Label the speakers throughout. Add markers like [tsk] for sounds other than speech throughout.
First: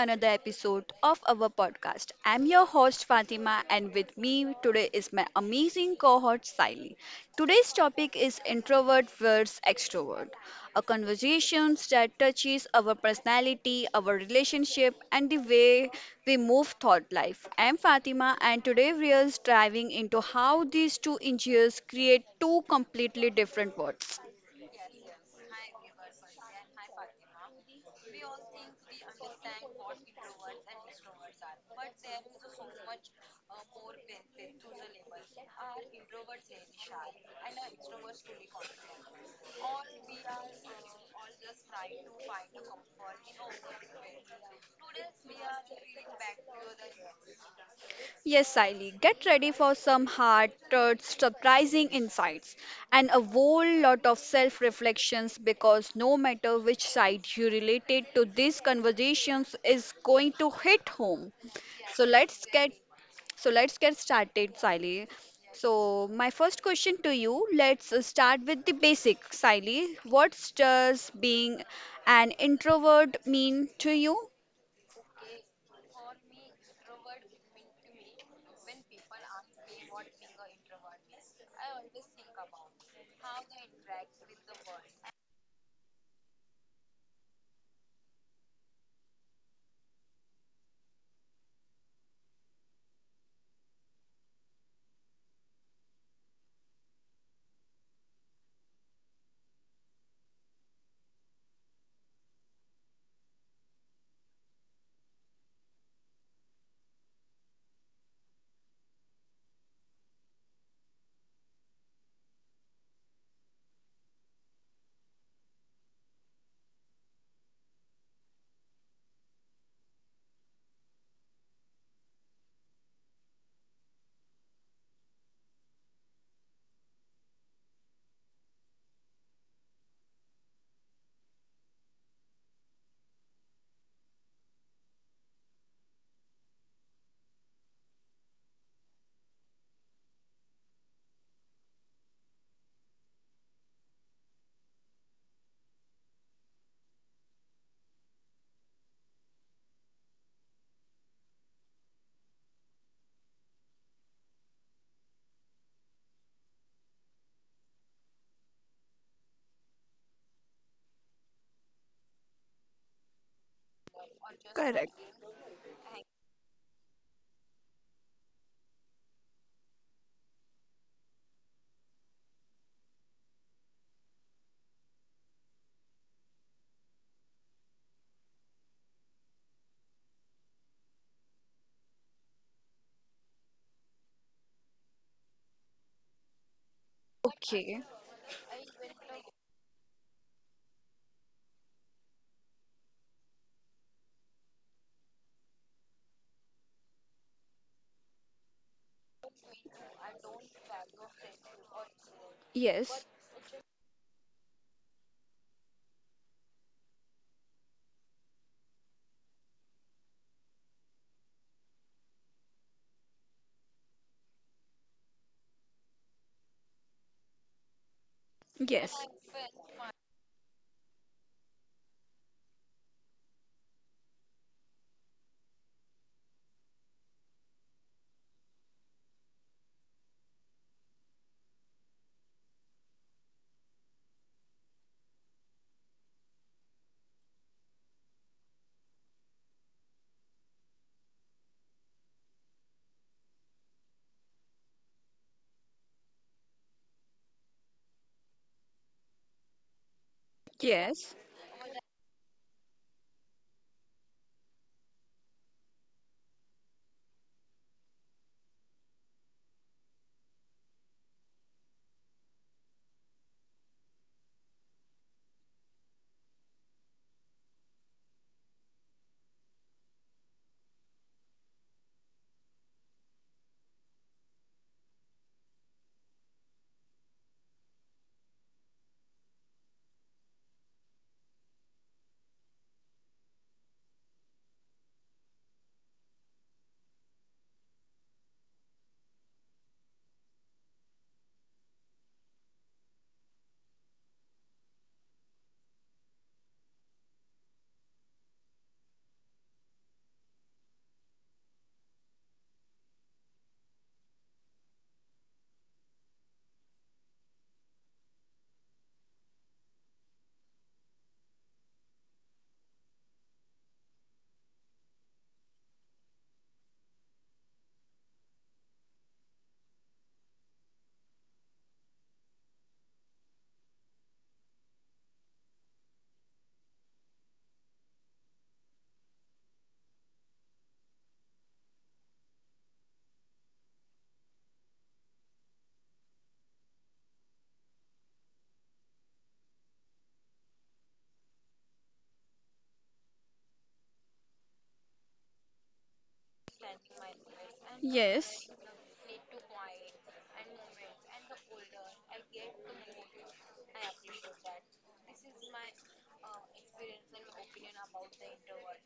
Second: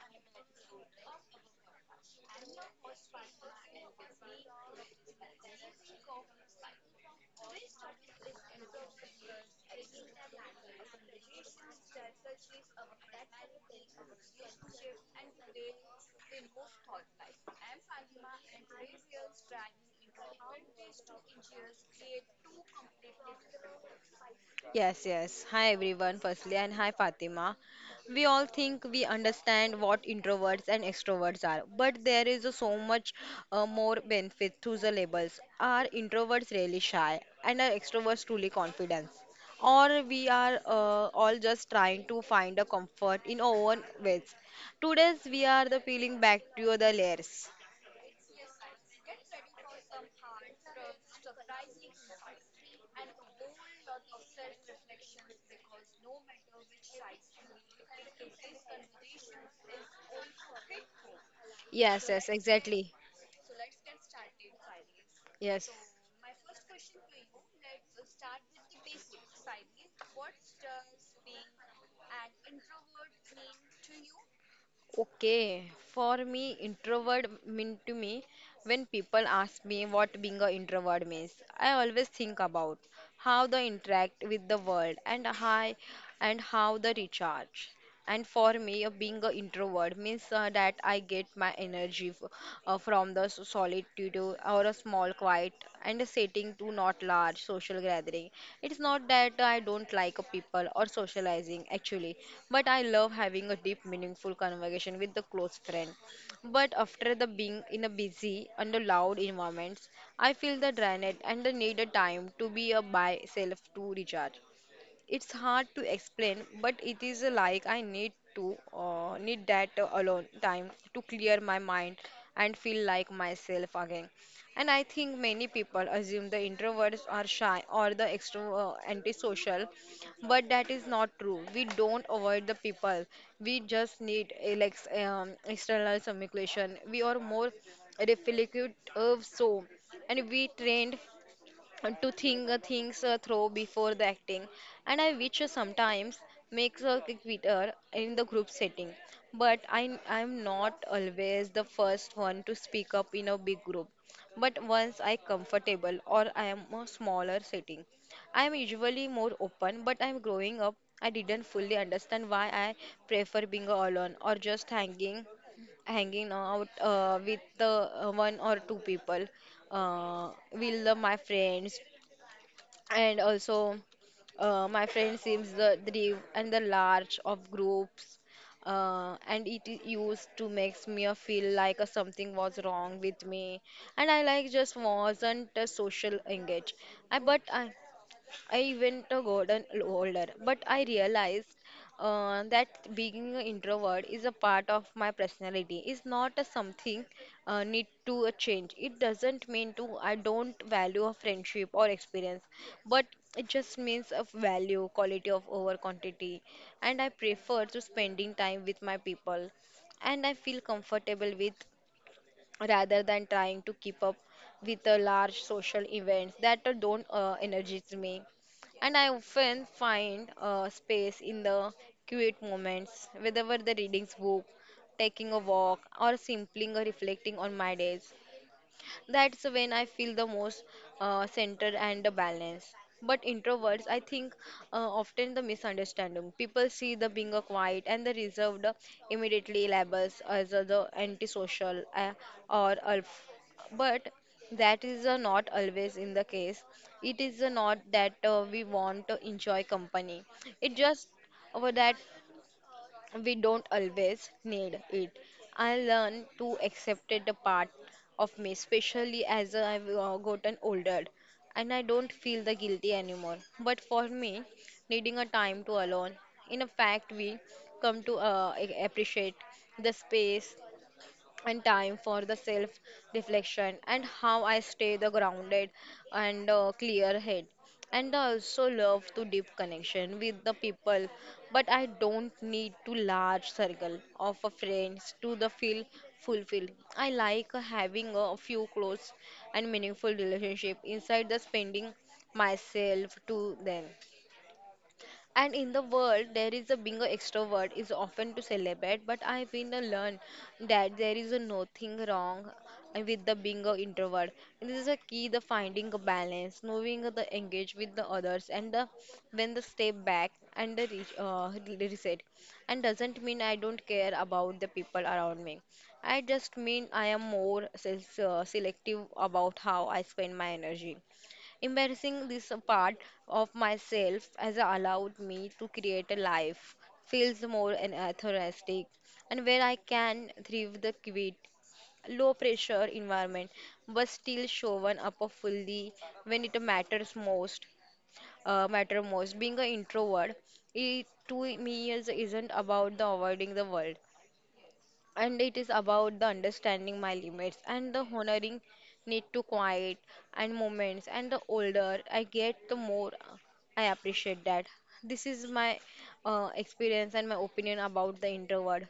Speaker 1: another episode of our podcast. I'm your host Fatima and with me today is my amazing cohort Siley. Today's topic is introvert versus extrovert, a conversation that touches our personality, our relationship and the way we move thought life. I'm Fatima and today we are diving into how these two engineers create two completely different worlds.
Speaker 2: Yes, yes. Hi everyone, firstly, and hi Fatima. We all think we understand what introverts and extroverts are, but there is a so much more benefit to the labels. Are introverts really shy, and are extroverts truly confident? Or we are all just trying to find a comfort in our own ways. Today's we are the peeling back to the layers.
Speaker 1: Yes, Siley, get ready for some hard truths, surprising insights, and a whole lot of self reflections because no matter which side you related to these conversations is going to hit home. So
Speaker 2: Yes, yes,
Speaker 1: let's get
Speaker 2: exactly.
Speaker 1: so let's get started, Siley.
Speaker 2: Yes.
Speaker 1: So my first question to you, let's start with the basic, Siley. What does being an introvert mean to you?
Speaker 2: Okay, for me, introvert mean to me when people ask me what being an introvert means, I always think about how they interact with the world and how they recharge, and for me being an introvert means that I get my energy from the solitude or a small quiet and a setting to not large social gathering. It's not that I don't like people or socializing, actually, but I love having a deep meaningful conversation with the close friend, but after the being in a busy and a loud environments I feel the drained and the need a time to be a by self to recharge. It's hard to explain, but it is like I need to need that alone time to clear my mind and feel like myself again. And I think many people assume the introverts are shy or the extro antisocial, but that is not true. We don't avoid the people. We just need like external communication. We are more reflective of so, and we trained to think things through before the acting, and I which sometimes makes a quitter in the group setting, but I'm not always the first one to speak up in a big group, but once I comfortable or I am a smaller setting I am usually more open. But I'm growing up, I didn't fully understand why I prefer being alone or just
Speaker 1: Correct.
Speaker 2: hanging out with the one or two people. Will love my friends, and also my friend seems the drive and the large of groups, and it is used to makes me a feel like a something was wrong with me, and I like just wasn't a social engage. I but i
Speaker 1: Okay.
Speaker 2: i went a golden older, but I realized that being an introvert is a part of my personality. It's not a something need to change. It doesn't mean to I don't value a friendship or experience, but
Speaker 1: Yes.
Speaker 2: it just means of value quality of over quantity, and I prefer to spending time with my people and I feel comfortable with, rather than trying to keep up with the large social events that don't energize me. And
Speaker 1: Yes.
Speaker 2: I often find space in the quiet moments, whether the reading book, taking a walk, or simply reflecting on my days. That's when I feel the most centered and the balance. But introverts, I think, often the misunderstanding. People see the being a quiet and the reserved immediately labels as a, the antisocial or alf. But that is not always in the case. It is not that we want to enjoy company. It just
Speaker 1: Yes.
Speaker 2: over that we don't always need it. I learned to accept it a part of me, especially as I've gotten older, and I don't feel the guilty anymore. But for me, needing a time to alone, in a fact, we come to appreciate the space and time for the self reflection and how I stay the grounded and clear head. And I also love to deep connection with the people, but I don't need to large circle of a friends to the feel fulfilled. I like having a few close and meaningful relationship inside the spending myself to them. And in the world, there is a being an extrovert is often to celebrate, but I've been a learn that there is a nothing wrong with the being an introvert. And this is a key, the finding a balance, knowing the engage with the others, and the when the step back and the reset. And doesn't mean I don't care about the people around me. I just mean I am more selective about how I spend my energy. Embarrassing this part of myself has allowed me to create a life feels more and authentic, and where I can thrive the quit low pressure environment, but still showing up fully when it matters most. Matter most, being an introvert it to me is, isn't about the avoiding the world, and it is about the understanding my limits and the
Speaker 1: Yes,
Speaker 2: honoring need to quiet and moments. And the older I get, the more I appreciate that this is my experience and my opinion about the introvert.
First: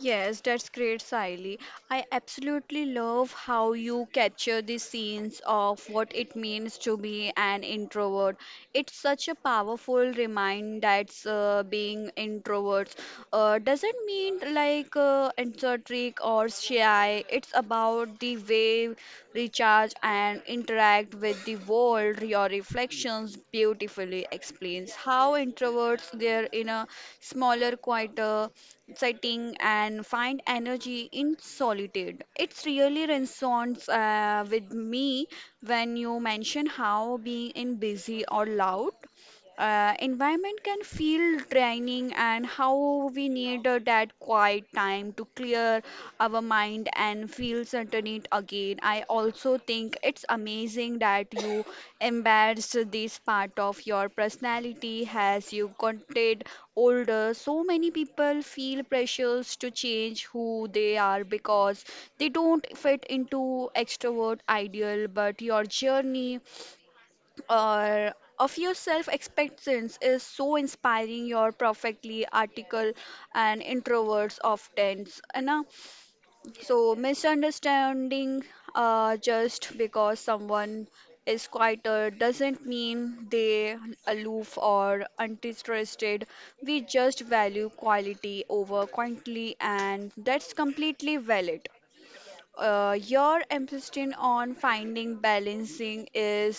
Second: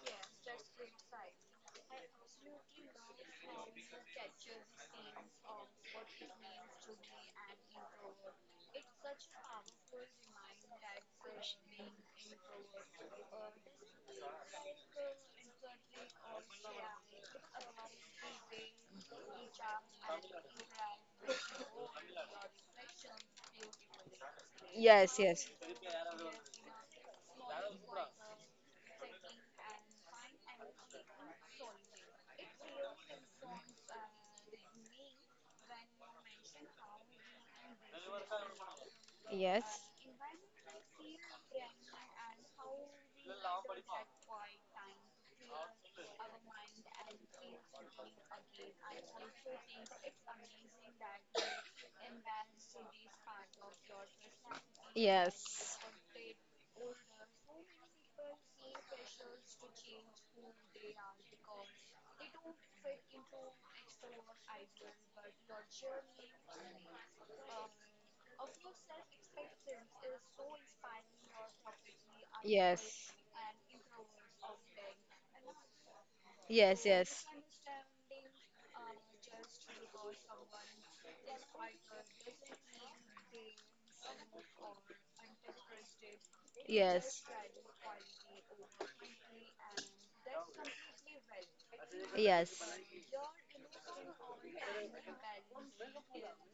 Speaker 1: yes, that's great, Siley. I absolutely love how you capture the scenes of what it means to be an introvert. It's such a powerful reminder that being introverts doesn't mean like eccentric or shy. It's about the way recharge and interact with the world. Your reflections beautifully explains
Speaker 2: Yes,
Speaker 1: how
Speaker 2: yes,
Speaker 1: introverts their in a smaller, quieter setting and find energy in solitude. It's really resonates with me when you mention how being in busy or loud
Speaker 2: yes,
Speaker 1: environment can feel draining and how we need that quiet time to clear our mind and feel certain again. I also think it's amazing that you embraced this part of your personality as you
Speaker 2: yes,
Speaker 1: content older, so many people feel pressures to change who they are because they don't fit into extrovert ideal, but your journey or of your self acceptance is so inspiring your perfectly article
Speaker 2: yes,
Speaker 1: and introverts often so,
Speaker 2: yes, yes,
Speaker 1: misunderstanding just because someone is quieter doesn't mean they aloof or uninterested. We just
Speaker 2: yes,
Speaker 1: value quality over quantity, and that's completely valid.
Speaker 2: yes,
Speaker 1: Your emphasis on finding balancing is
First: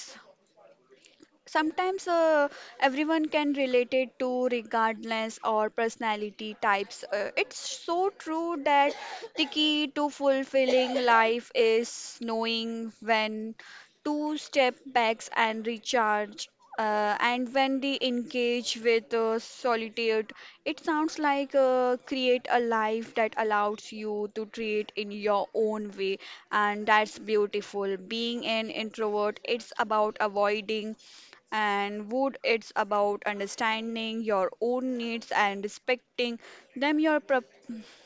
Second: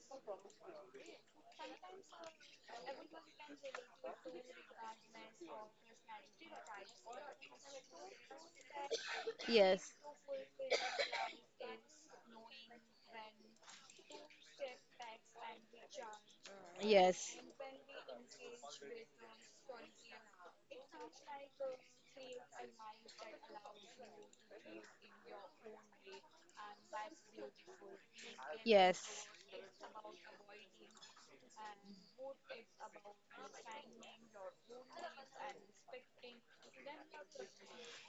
Speaker 1: sometimes everyone can relate it to regardless or personality types it's so true that the key to fulfilling life is knowing when two step backs and recharge.
Speaker 2: yes, yes.
Speaker 1: And when they engage with solitude, it sounds like create a life that allows you to treat in your own way, and that's beautiful. Being an
Speaker 2: Yes.
Speaker 1: introvert, it's about avoiding, and wood, it's about understanding your own needs and respecting them. Your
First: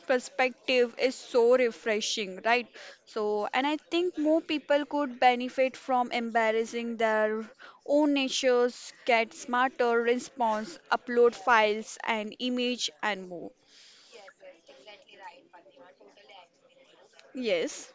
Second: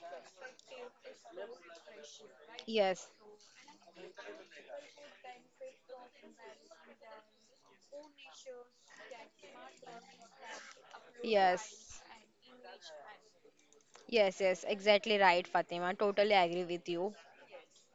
Speaker 1: perspective is so refreshing, right?
Speaker 2: Yes.
Speaker 1: So, and I think more people could benefit from embarrassing their own natures, get smarter response, upload
Speaker 2: Yes.
Speaker 1: files and image and more.
Speaker 2: Yes, yes, exactly right, Fatima. Totally agree with you.
Speaker 1: Yes,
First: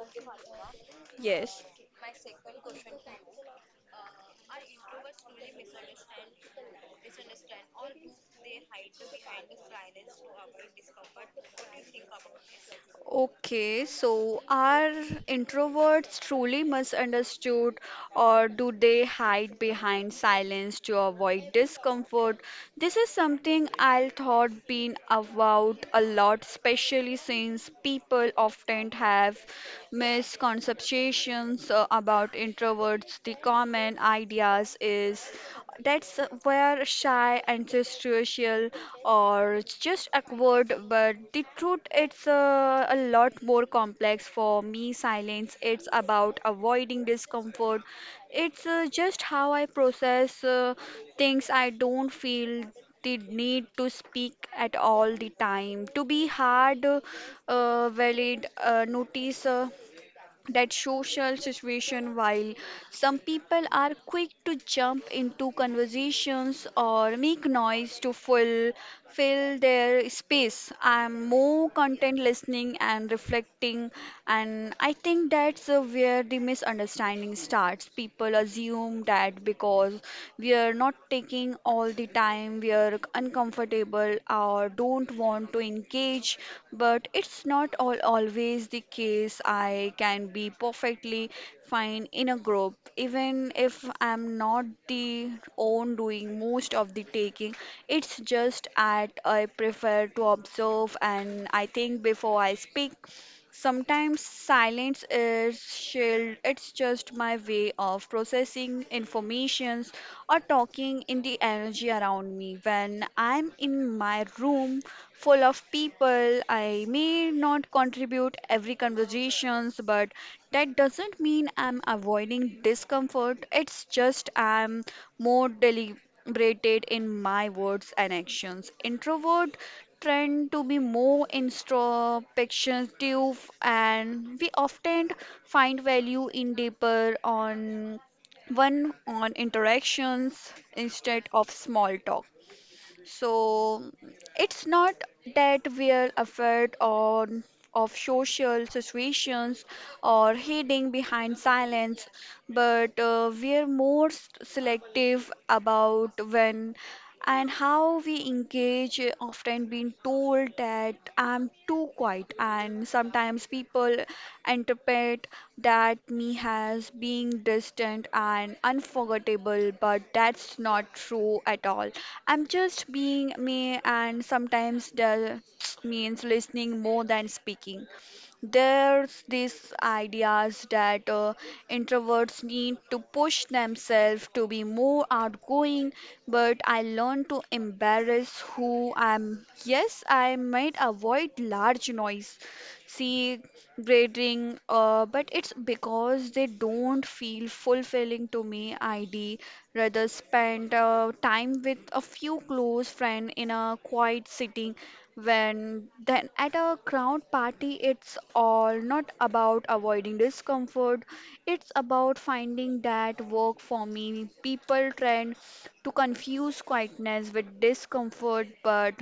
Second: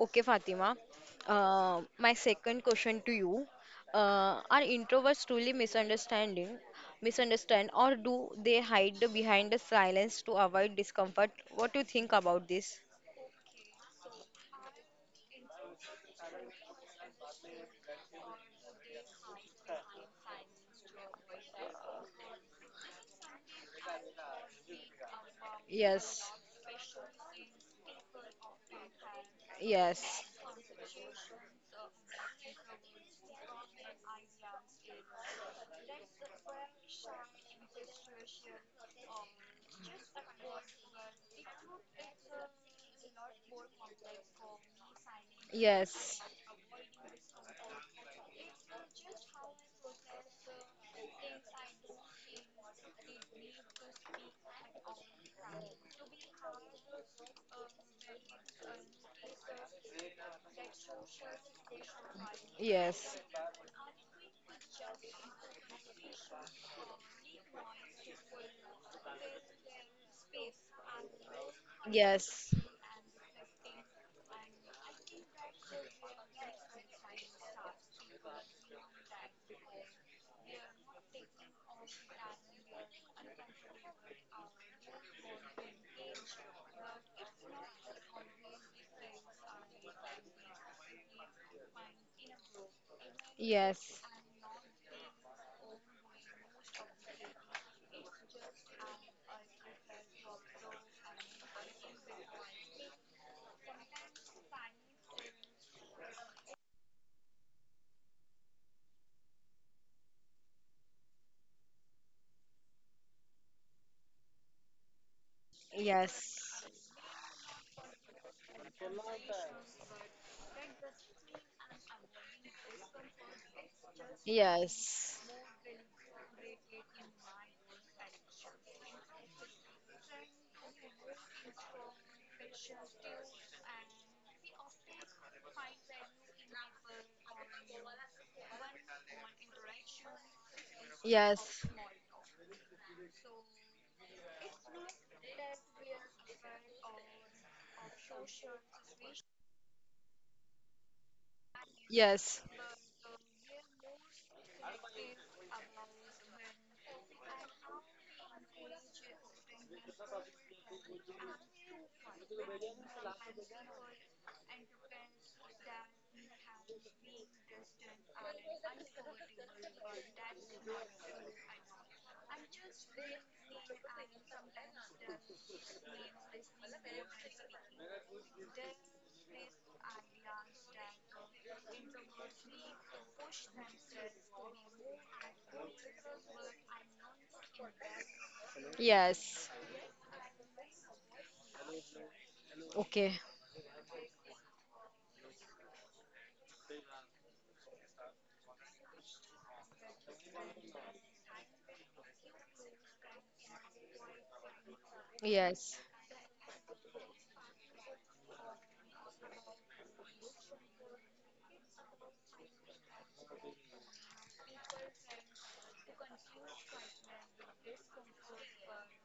Speaker 2: Okay, Fatima.
Speaker 1: yes.
Speaker 2: My second question to you. Are introverts truly misunderstanding, misunderstand, or do they hide behind the silence to avoid discomfort? What do you think about this?
Speaker 1: Okay, so are introverts truly misunderstood, or do they hide behind silence to avoid discomfort? This is something I thought been about a
Speaker 2: Yes,
Speaker 1: lot, especially since people often have
Speaker 2: yes,
Speaker 1: misconceptions about introverts. The common ideas is that's where shy, antisocial, or just awkward, but the truth it's a lot more complex for me. Silence, it's
Speaker 2: yes,
Speaker 1: about avoiding discomfort. It's just how I process things I don't feel the need to speak at all the time to be hard valid notice that social situation while
Speaker 2: yes,
Speaker 1: some people are quick to jump into conversations or make noise to fill their space. I'm more content
Speaker 2: yes,
Speaker 1: listening and reflecting, and I think that's where the misunderstanding starts. People assume that because we are not taking all the time we are uncomfortable or don't want to engage much, but it's not all always the case. I can be perfectly fine in a group, even if
Speaker 2: yes,
Speaker 1: I'm not the own doing most of the taking. It's just at I prefer to observe and I think before I speak. Sometimes silence is shield. It's just my way of processing informations or talking in the energy around me. When I'm in my room full of
Speaker 2: yes,
Speaker 1: people, I may not contribute every conversations, but that doesn't mean I'm avoiding discomfort. It's just I'm
Speaker 2: yes,
Speaker 1: more deliberate braided in my words and actions. Introvert tend to be more introspective and we often find value in deeper on one on interactions instead of
Speaker 2: yes,
Speaker 1: small talk. So it's not that we're afraid on of social situations or hiding behind silence,
Speaker 2: yes,
Speaker 1: but we're more selective about when and how we engage. Often being told that I'm too quiet, and sometimes people interpret that me as being distant and unforgettable, but that's not true at all. I'm just being me, and sometimes that [tsk] means listening more than speaking. There's these ideas that introverts need to push themselves to be more outgoing, but I learned to embarrass who I
Speaker 2: yes.
Speaker 1: am. Yes, I might avoid large noise,
Speaker 2: Okay,
Speaker 1: see grading, but it's because they don't feel fulfilling to me. I'd rather spend time with a few close friends in a quiet sitting
Speaker 2: yes,
Speaker 1: when then at a crowd party, it's all not about avoiding discomfort, it's about finding that work for me. People trend to confuse quietness with discomfort, but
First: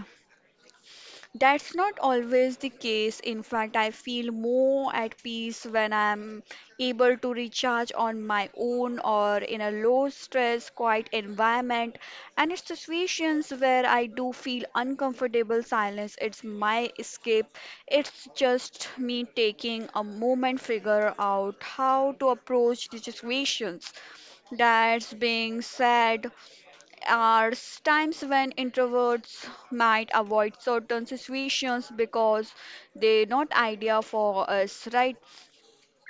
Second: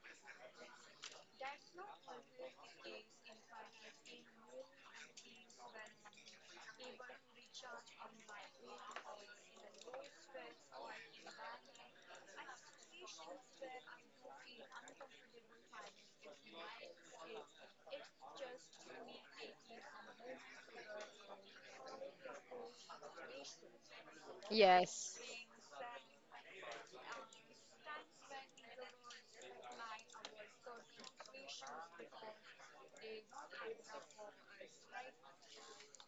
Speaker 1: that's not always the case. In fact, I feel more at peace when I'm able to recharge on my own or in a low stress, quiet environment. And it's situations where I do feel uncomfortable silence. It's my escape, it's just me taking a moment figure out how to approach the situations that's
Speaker 2: yes,
Speaker 1: being said are times when introverts might avoid certain situations because they're not idea for us right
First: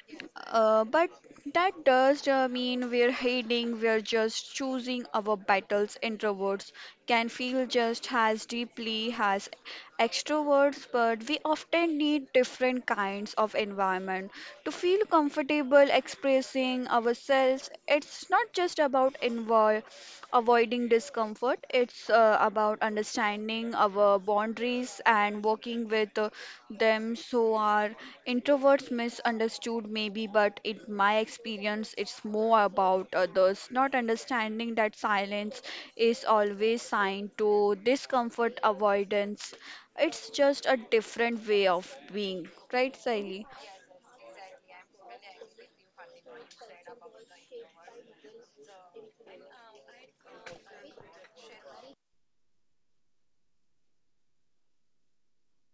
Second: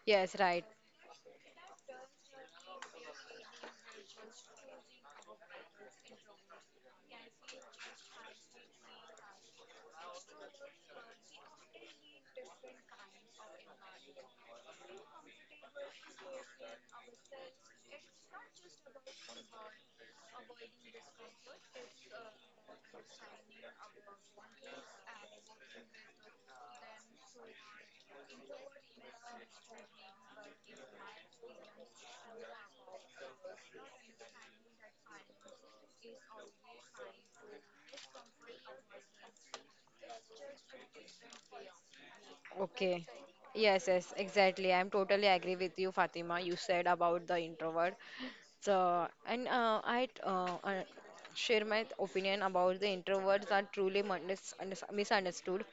Speaker 2: yes, right.
Speaker 1: but that does mean we're hiding, we're just choosing our battles. Introverts can feel just as deeply as extroverts, but we often need different kinds of environment to feel comfortable expressing ourselves. It's not just about envy avoiding discomfort, it's about understanding our boundaries and working with them so our Introverts misunderstood maybe, but in my experience, it's more about others not understanding that silence is always sign to discomfort avoidance. It's just a different way of being, right,
Speaker 2: Okay.
Speaker 1: Siley?
Speaker 2: Yes, yes, exactly. I'm totally agree with you, Fatima. You said about the introvert. So, and I share my opinion about the introverts are truly misunderstood,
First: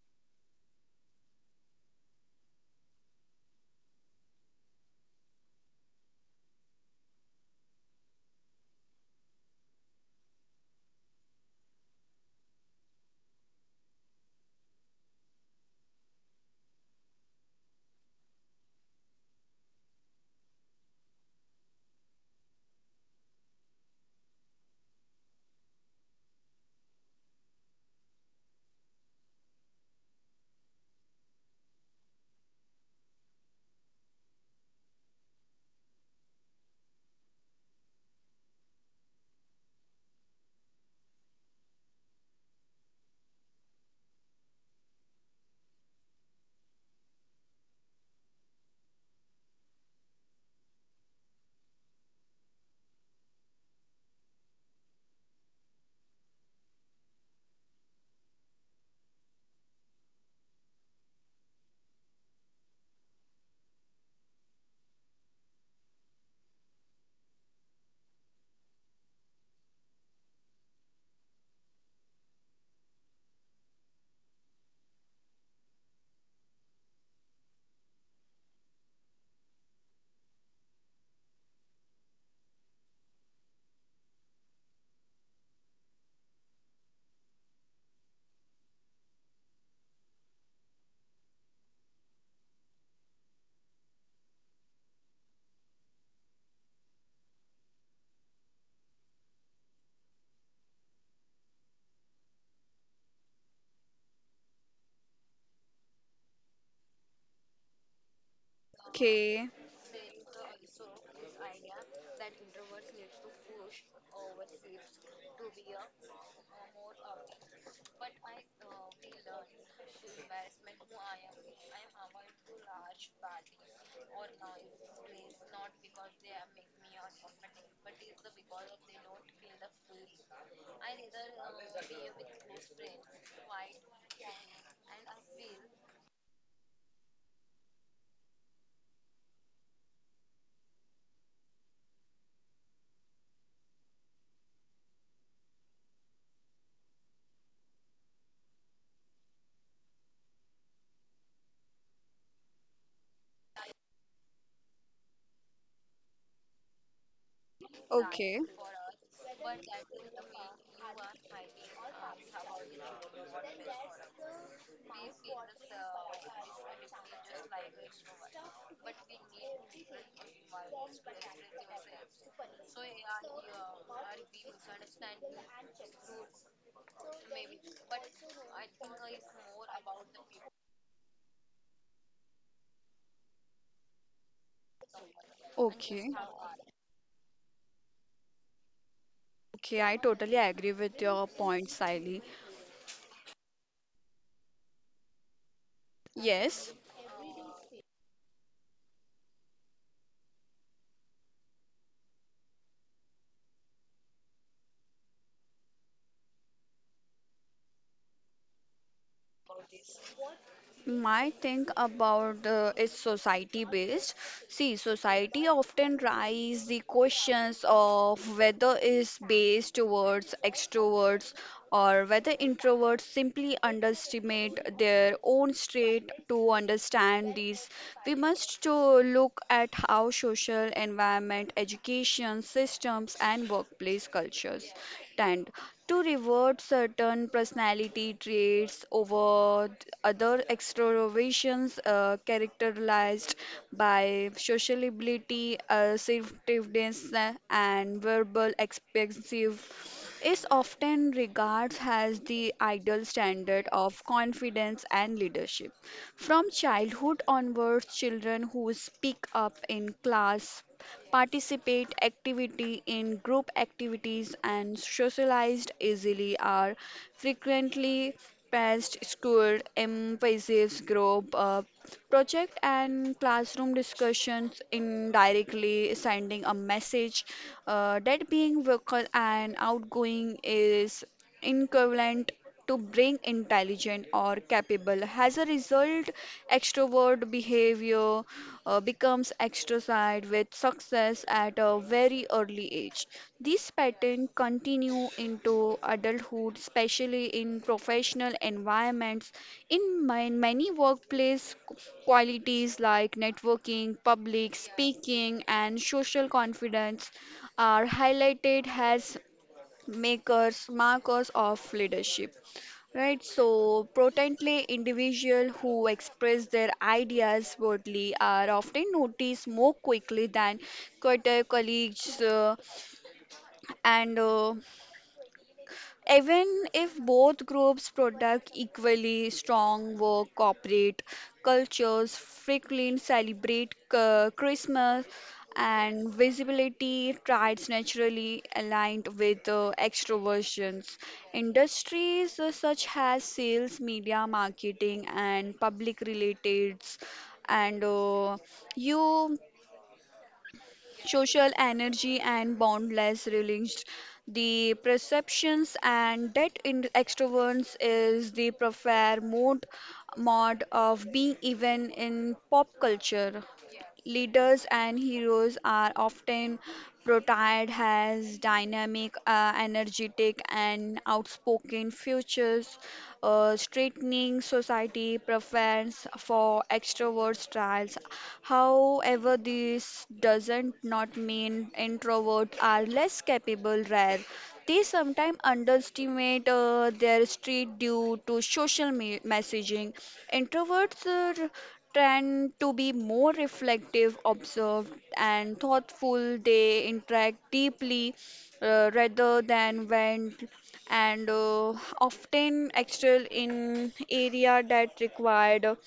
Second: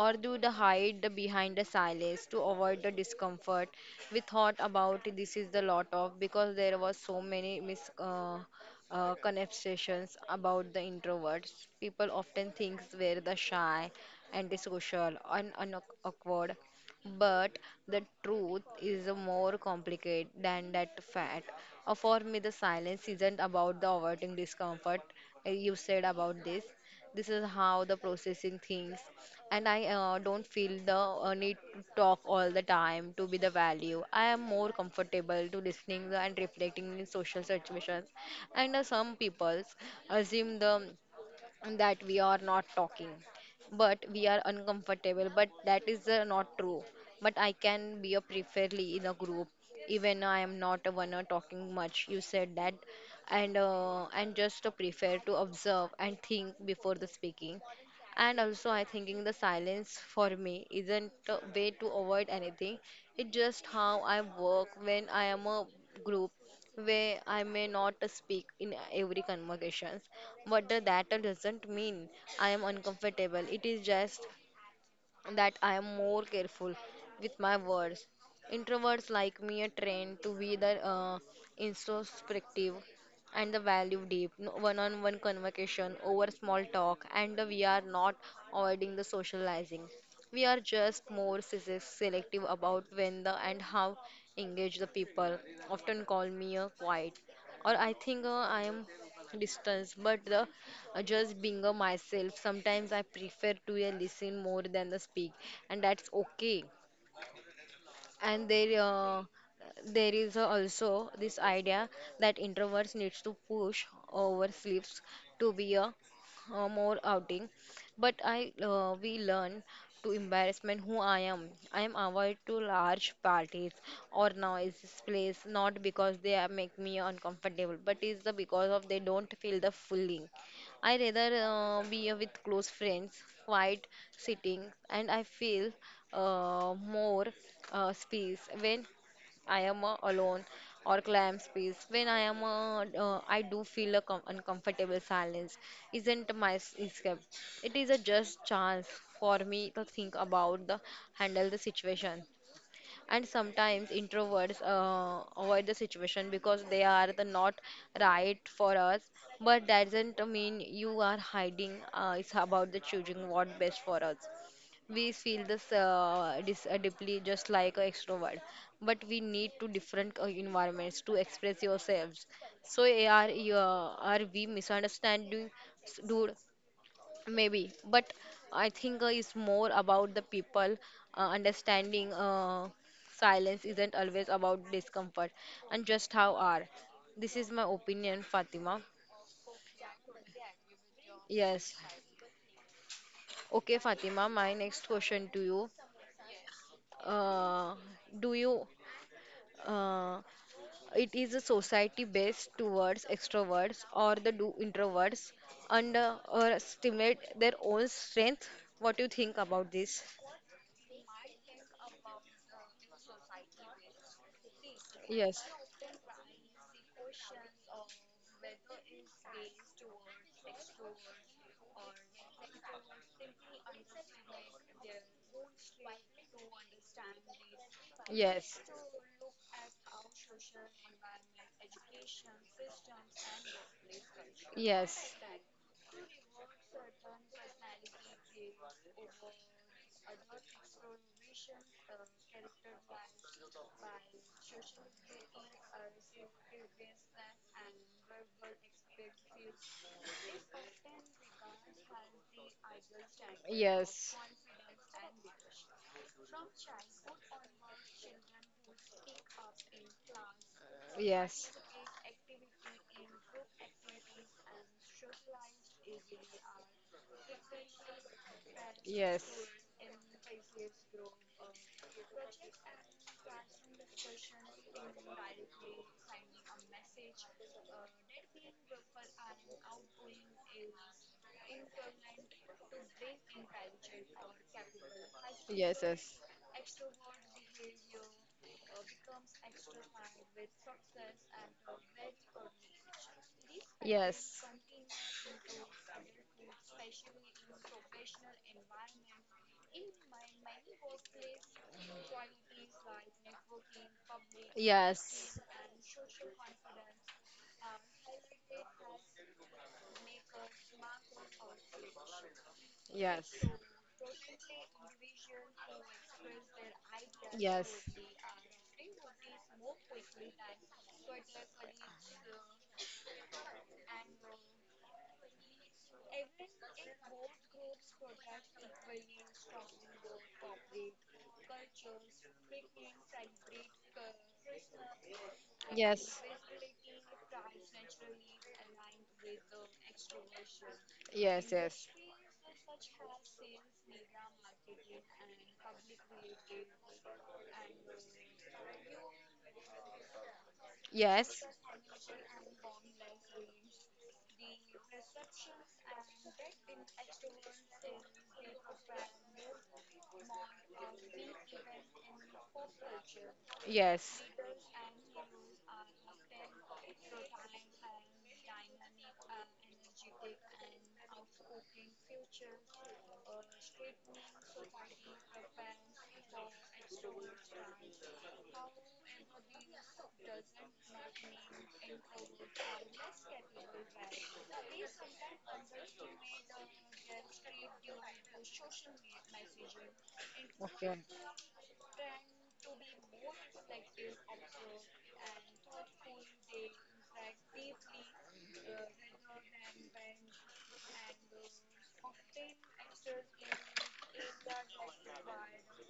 Speaker 2: or do the hide behind the silence to avoid the discomfort. We thought about this is the lot of because there was so many mis conversations about the introverts. People often think they're the shy, antisocial and awkward, but the truth is more complicated than that fact. For me, the silence isn't about the avoiding discomfort. You said about this. This is how the processing things, and I don't feel the need to talk all the time to be the value. I am more comfortable to listening and reflecting in social situations, and some people assume the that we are not talking but we are uncomfortable, but that is not true, but I can be a preferably in a group, even I am not a one talking much, you said that. And and just prefer to observe and think before the speaking, and also I thinking the silence for me isn't a way to avoid anything. It's just how I work when I am a group where I may not speak in every conversations. What the, that doesn't mean I am uncomfortable. It is just that I am more careful with my words. Introverts like me are trained to be the introspective and the value deep, no, one-on-one conversation over small talk, and we are not avoiding the socializing. We are just more selective about when the and how engage the people. Often call me a quiet, or I think I am distance but the just being a myself. Sometimes I prefer to listen more than the speak, and that's okay. and there uh,
Speaker 1: Okay,
Speaker 2: there is also this idea that introverts needs to push over sleeves to be a, more outing, but I we learn to embarrassment who I am. I am avoid to large parties or noisy place, not because they are make me uncomfortable, but is the because of they don't feel the fooling. I rather be with close friends quiet sitting, and I feel more space when I am alone, or clam space when I am I do feel a uncomfortable silence isn't my escape. It is a just chance for me to think about the handle the situation. And sometimes introverts avoid the situation because they are the not right
Speaker 1: okay,
Speaker 2: for us, but that doesn't mean you are hiding. It's about the choosing what best for us. We feel this deeply just like an extrovert, but we need to different environments to express yourselves. So are you are we misunderstanding, dude? Maybe, but I think it's more about the people understanding silence isn't always about discomfort and just
Speaker 1: okay.
Speaker 2: how are. This is my opinion, Fatima.
Speaker 1: Okay, I totally agree with your point,
Speaker 2: Yes.
Speaker 1: Siley.
Speaker 2: Okay, Fatima, my next question to you.
Speaker 1: Yes.
Speaker 2: Uh, do you, uh, it is a society based towards extroverts or the do introverts and or stimulate their own strength? What do you think about this?
Speaker 1: My think about is society based. See,
Speaker 2: Yes.
Speaker 1: society often raise the questions of whether is based towards extroverts or whether introverts simply underestimate their own state to understand these. We
Speaker 2: Yes.
Speaker 1: must to look at how social environment, education systems, and workplace cultures
Speaker 2: Yes. Yes.
Speaker 1: trend to reward certain personality traits over other extroversions characterized by sociability, assertiveness, and verbal expansive is often regards as the ideal standard of
Speaker 2: Yes.
Speaker 1: confidence and leadership. From childhood onwards, children who speak up in class,
Speaker 2: Yes.
Speaker 1: participate activity in group activities and socialized easily are frequently past school emphasis group project and classroom discussions indirectly sending a message that being vocal and outgoing is equivalent to bring intelligent or capable. As a
Speaker 2: Yes.
Speaker 1: result,
Speaker 2: Yes.
Speaker 1: extrovert behavior becomes extrovert with success at a very early age. These patterns
Speaker 2: Yes.
Speaker 1: continue into adulthood, especially in professional environments. In my, many workplace qualities like networking, public
Speaker 2: Yes. Yes.
Speaker 1: speaking, and social confidence are highlighted as makers, markers of leadership. Right,
Speaker 2: Yes.
Speaker 1: so potently individual who express their ideas boldly are often noticed more quickly than quieter colleagues and even if both groups product equally strong work, corporate cultures frequently celebrate Christmas and
Speaker 2: Yes. Yes.
Speaker 1: visibility traits naturally aligned with extroversions. Industries such as sales, media, marketing, and public relations and you
Speaker 2: Yes. Yes.
Speaker 1: social energy and boundless release. The perceptions and that in extroverts is the preferred mode of being even in pop culture.
Speaker 2: Yes.
Speaker 1: Leaders and heroes are often portrayed as dynamic, energetic, and outspoken futures, straightening society preference for extrovert styles. However, this doesn't not mean introverts are less capable. Rare, they sometimes underestimate their street due to social messaging.
Speaker 2: Okay.
Speaker 1: Introverts uh, tend to be more reflective, observed, and thoughtful. They interact deeply rather than vent and often excel in area that required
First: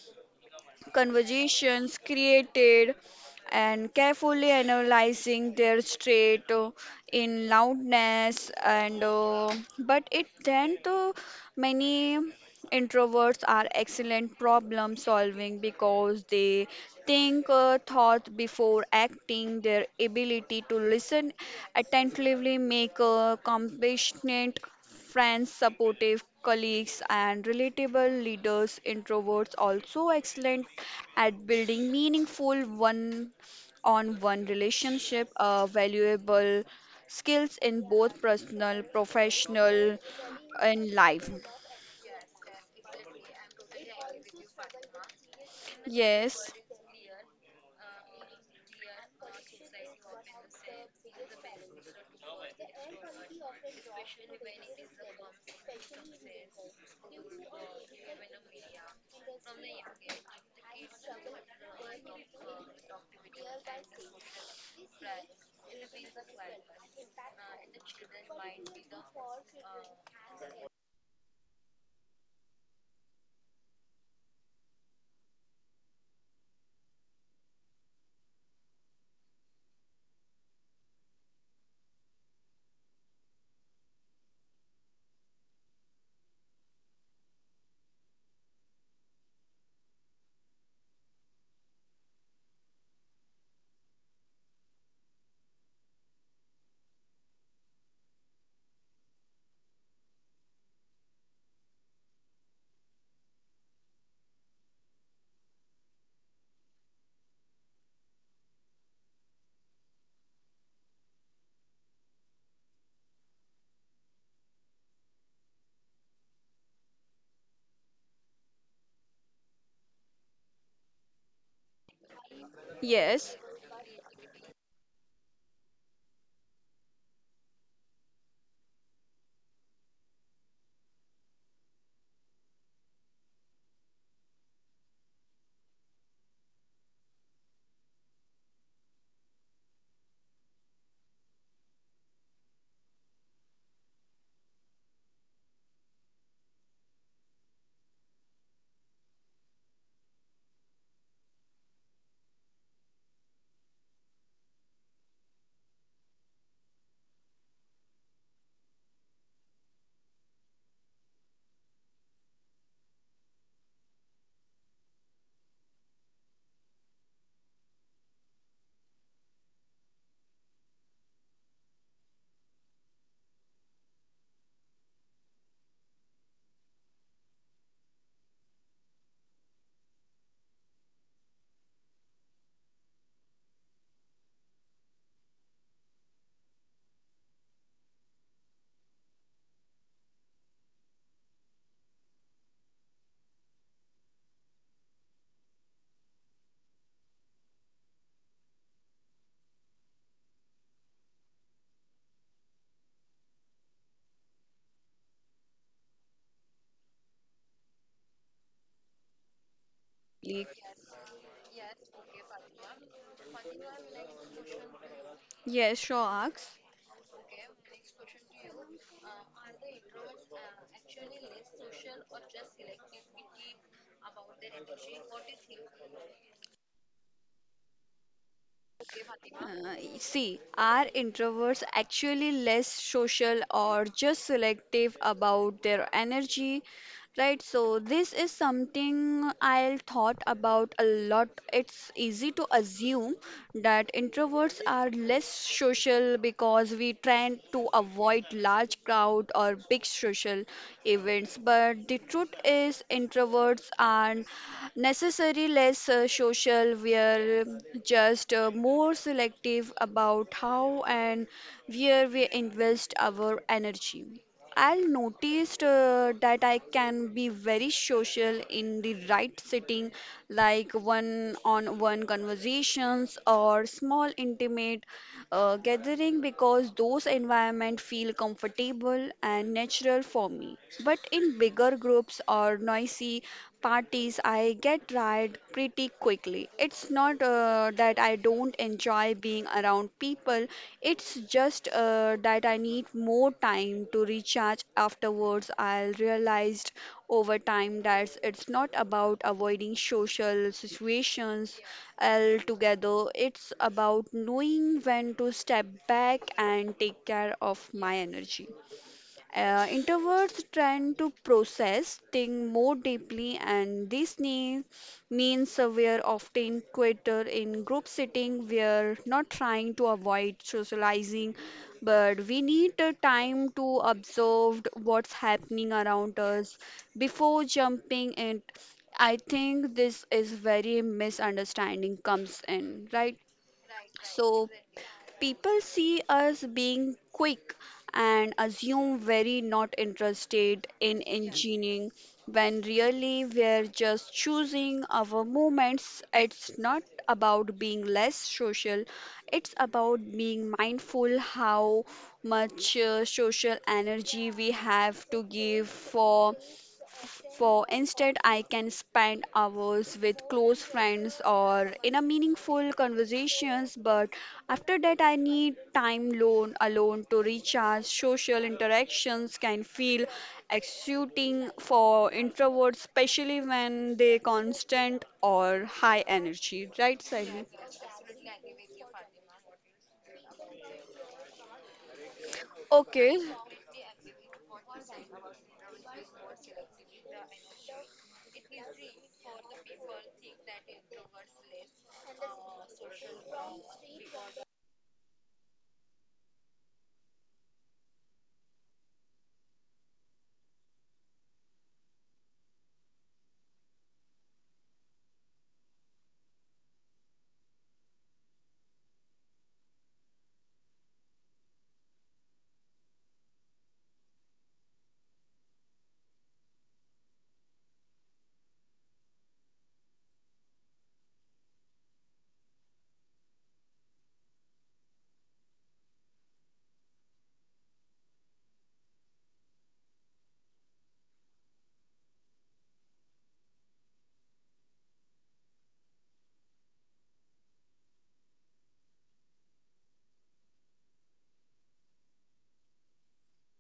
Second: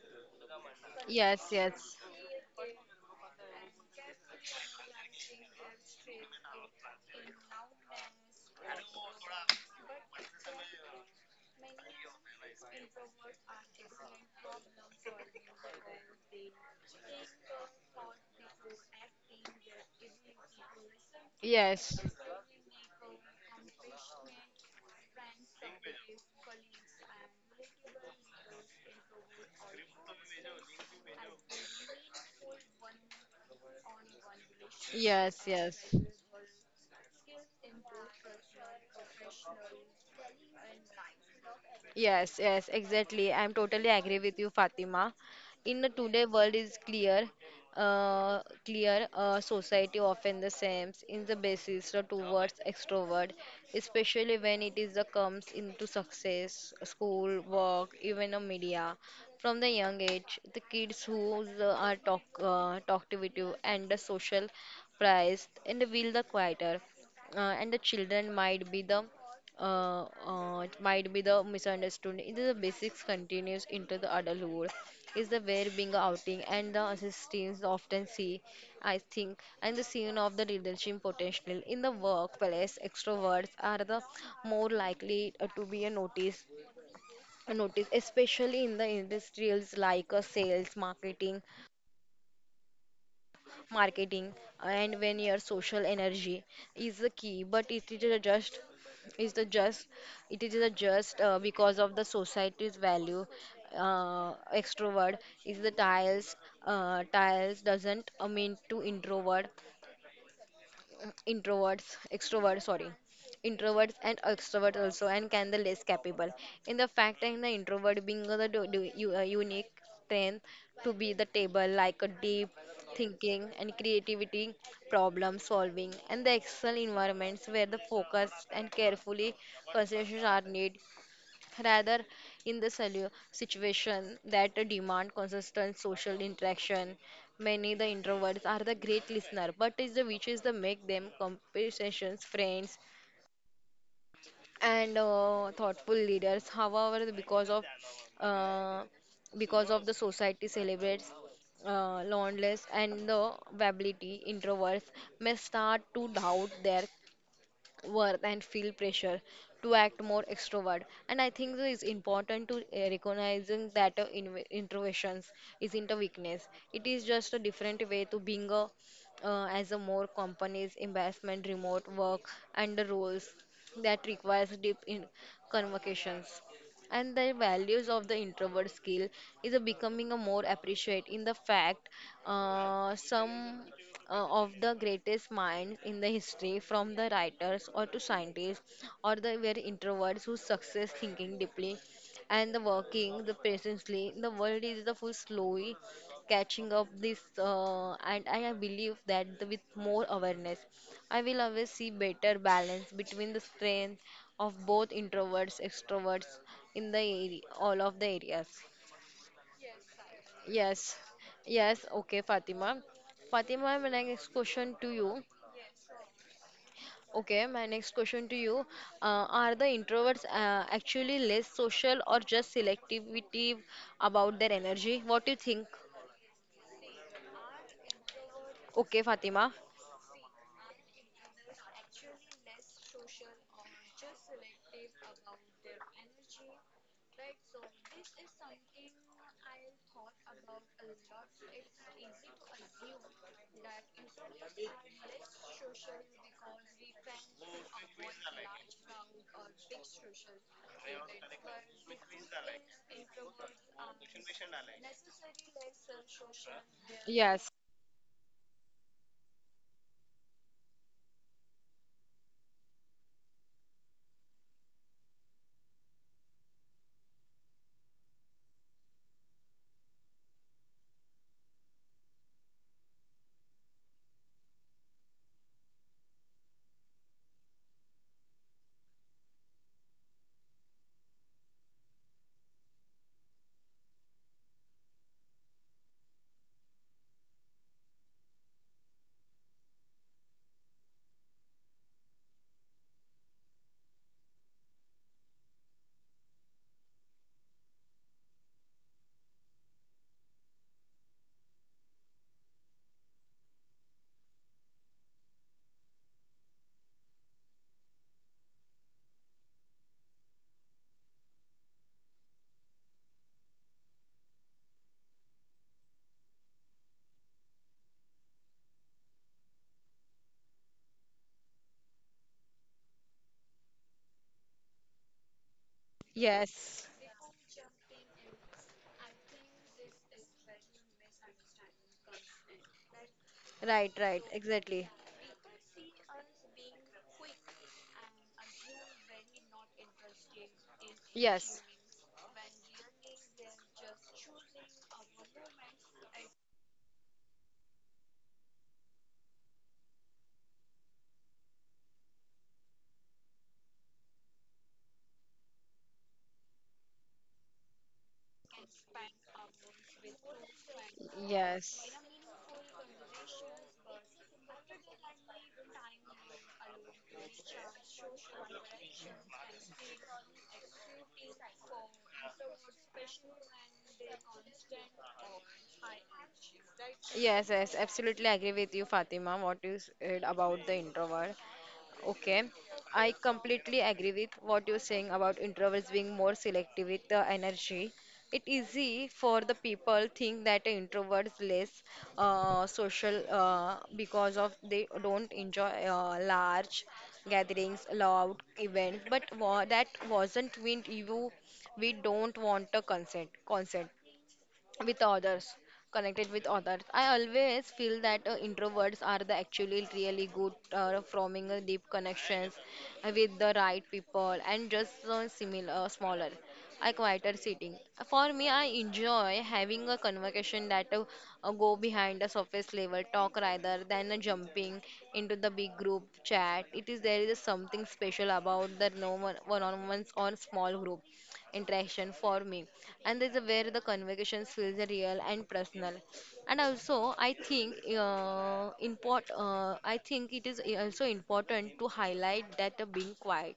Speaker 2: Yes, yes.
Speaker 1: conversations created and carefully analyzing their state in loudness and but it then to many Introverts are excellent problem solving because they think thought before acting. Their ability to listen
Speaker 2: Yes.
Speaker 1: attentively make compassionate friends, supportive colleagues, and relatable leaders. Introverts also excellent at building meaningful one-on-one relationship,
Speaker 2: Yes, yes,
Speaker 1: valuable skills in both personal, professional, and life.
Speaker 2: yes, yes, exactly. I'm totally agree with you, Fatima. In the today
Speaker 1: Yes.
Speaker 2: world is clear, society often the same in the basis the towards extrovert, especially when it is the comes into success, school, work, even a media. From the young age, the kids who are talkative and the social prized and will the quieter, and the children might be the it might be the misunderstanding. It is the basics continues into the adulthood. Is the where being a outing and the assistants often see, I think, and the scene of the leadership potential in the workplace. Extroverts are the more likely to be a notice, especially in the industrials like sales, marketing, and when your social energy is the key, but is the just it is a just because of the society's value, extrovert is the tiles doesn't mean to introverts, extroverts, sorry, introverts and extroverts also, and can the less capable. In the fact and the introvert being the unique strength to be the table like a deep
Speaker 1: Yes,
Speaker 2: thinking and creativity, problem solving, and the excel environments where the focus and carefully considerations are needed, rather in the situation that demand consistent social interaction. Many the introverts are the great listener but is the which is the make them conversations friends and thoughtful leaders. However, uh, because of the society celebrates loneliness and the ability, introverts may start to doubt their worth and feel pressure to act more extrovert. And I think that it's important to recognizing that introversions isn't a weakness. It is just a different way to being a as a more companies investment remote work and the roles that requires deep in convocations, and the values of the introvert skill is a becoming a more appreciate. In the fact, some of the greatest minds in the history, from the writers or to scientists, or the very introverts who success thinking deeply and the working the patiently. The world is the full slowly catching up this, and I believe that with more awareness, I will always see better balance between the strength of both introverts extroverts in all of the areas.
Speaker 1: Lee.
Speaker 2: Yes, yes. Okay, Fatima. Fatima, my next question to you.
Speaker 1: Yes, Shaw asks.
Speaker 2: Okay, my next question to you. Are the introverts actually less social or just selectivity about their energy? What do you think? Okay, Fatima.
Speaker 1: See, are introverts actually less social or just selective about their energy? Right, so this is something I thought about a lot. It's easy to assume that introverts are less social because we tend to avoid large crowd or big social events, but the truth is introverts are necessarily less social. We are
Speaker 2: Yes.
Speaker 1: just more selective about how and where we invest our energy. I'll noticed that I can be very social in the right setting, like one-on-one conversations or small intimate gathering, because those environment feel comfortable and natural for me. But in bigger groups or noisy parties, I get tired pretty quickly. It's not that I don't enjoy being around people, it's just that I need more time to recharge afterwards. I realized over time that it's not about avoiding social situations altogether. It's about knowing when to step back and take care of my energy. Introverts tend to process things more deeply, and this means we are often quieter in group setting. We are not trying to avoid socializing, but we need time to observe what's happening around us
Speaker 2: Yes.
Speaker 1: before jumping in. I think this is very misunderstanding comes in, right?
Speaker 2: Right, right,
Speaker 1: So
Speaker 2: exactly.
Speaker 1: people see us being quick and assume very not interested in
Speaker 2: Yes.
Speaker 1: engineering when really we're just choosing our moments. It's not about being less social, it's about being mindful how much social energy we have to give for instead. I can spend hours with close friends or
Speaker 2: Yes.
Speaker 1: in a meaningful conversations, but after that, I need time alone to recharge. Social interactions can feel exhausting for introverts, especially when they constant or high energy. Right, Sally?
Speaker 2: Yes, yes, absolutely agree with you, Fatima, what you said about the introvert. Okay,
Speaker 1: Okay.
Speaker 2: I completely agree with what you're saying about introverts being more selective with the energy. It easy for the people think that introverts less social because of they don't enjoy large gatherings, loud events. But that wasn't mean you. We don't want a consent. Consent with others connected with others. I always feel that introverts are the actually really good forming a deep connections with the right people, and just similar, smaller, a quieter sitting. For me, I enjoy having a conversation that go behind the surface level talk, rather than jumping into the big group chat. It is There is something special about the no one one on ones or small group interaction for me, and this is where the conversations feels real and personal. And also, I think it is also important to highlight that, being quiet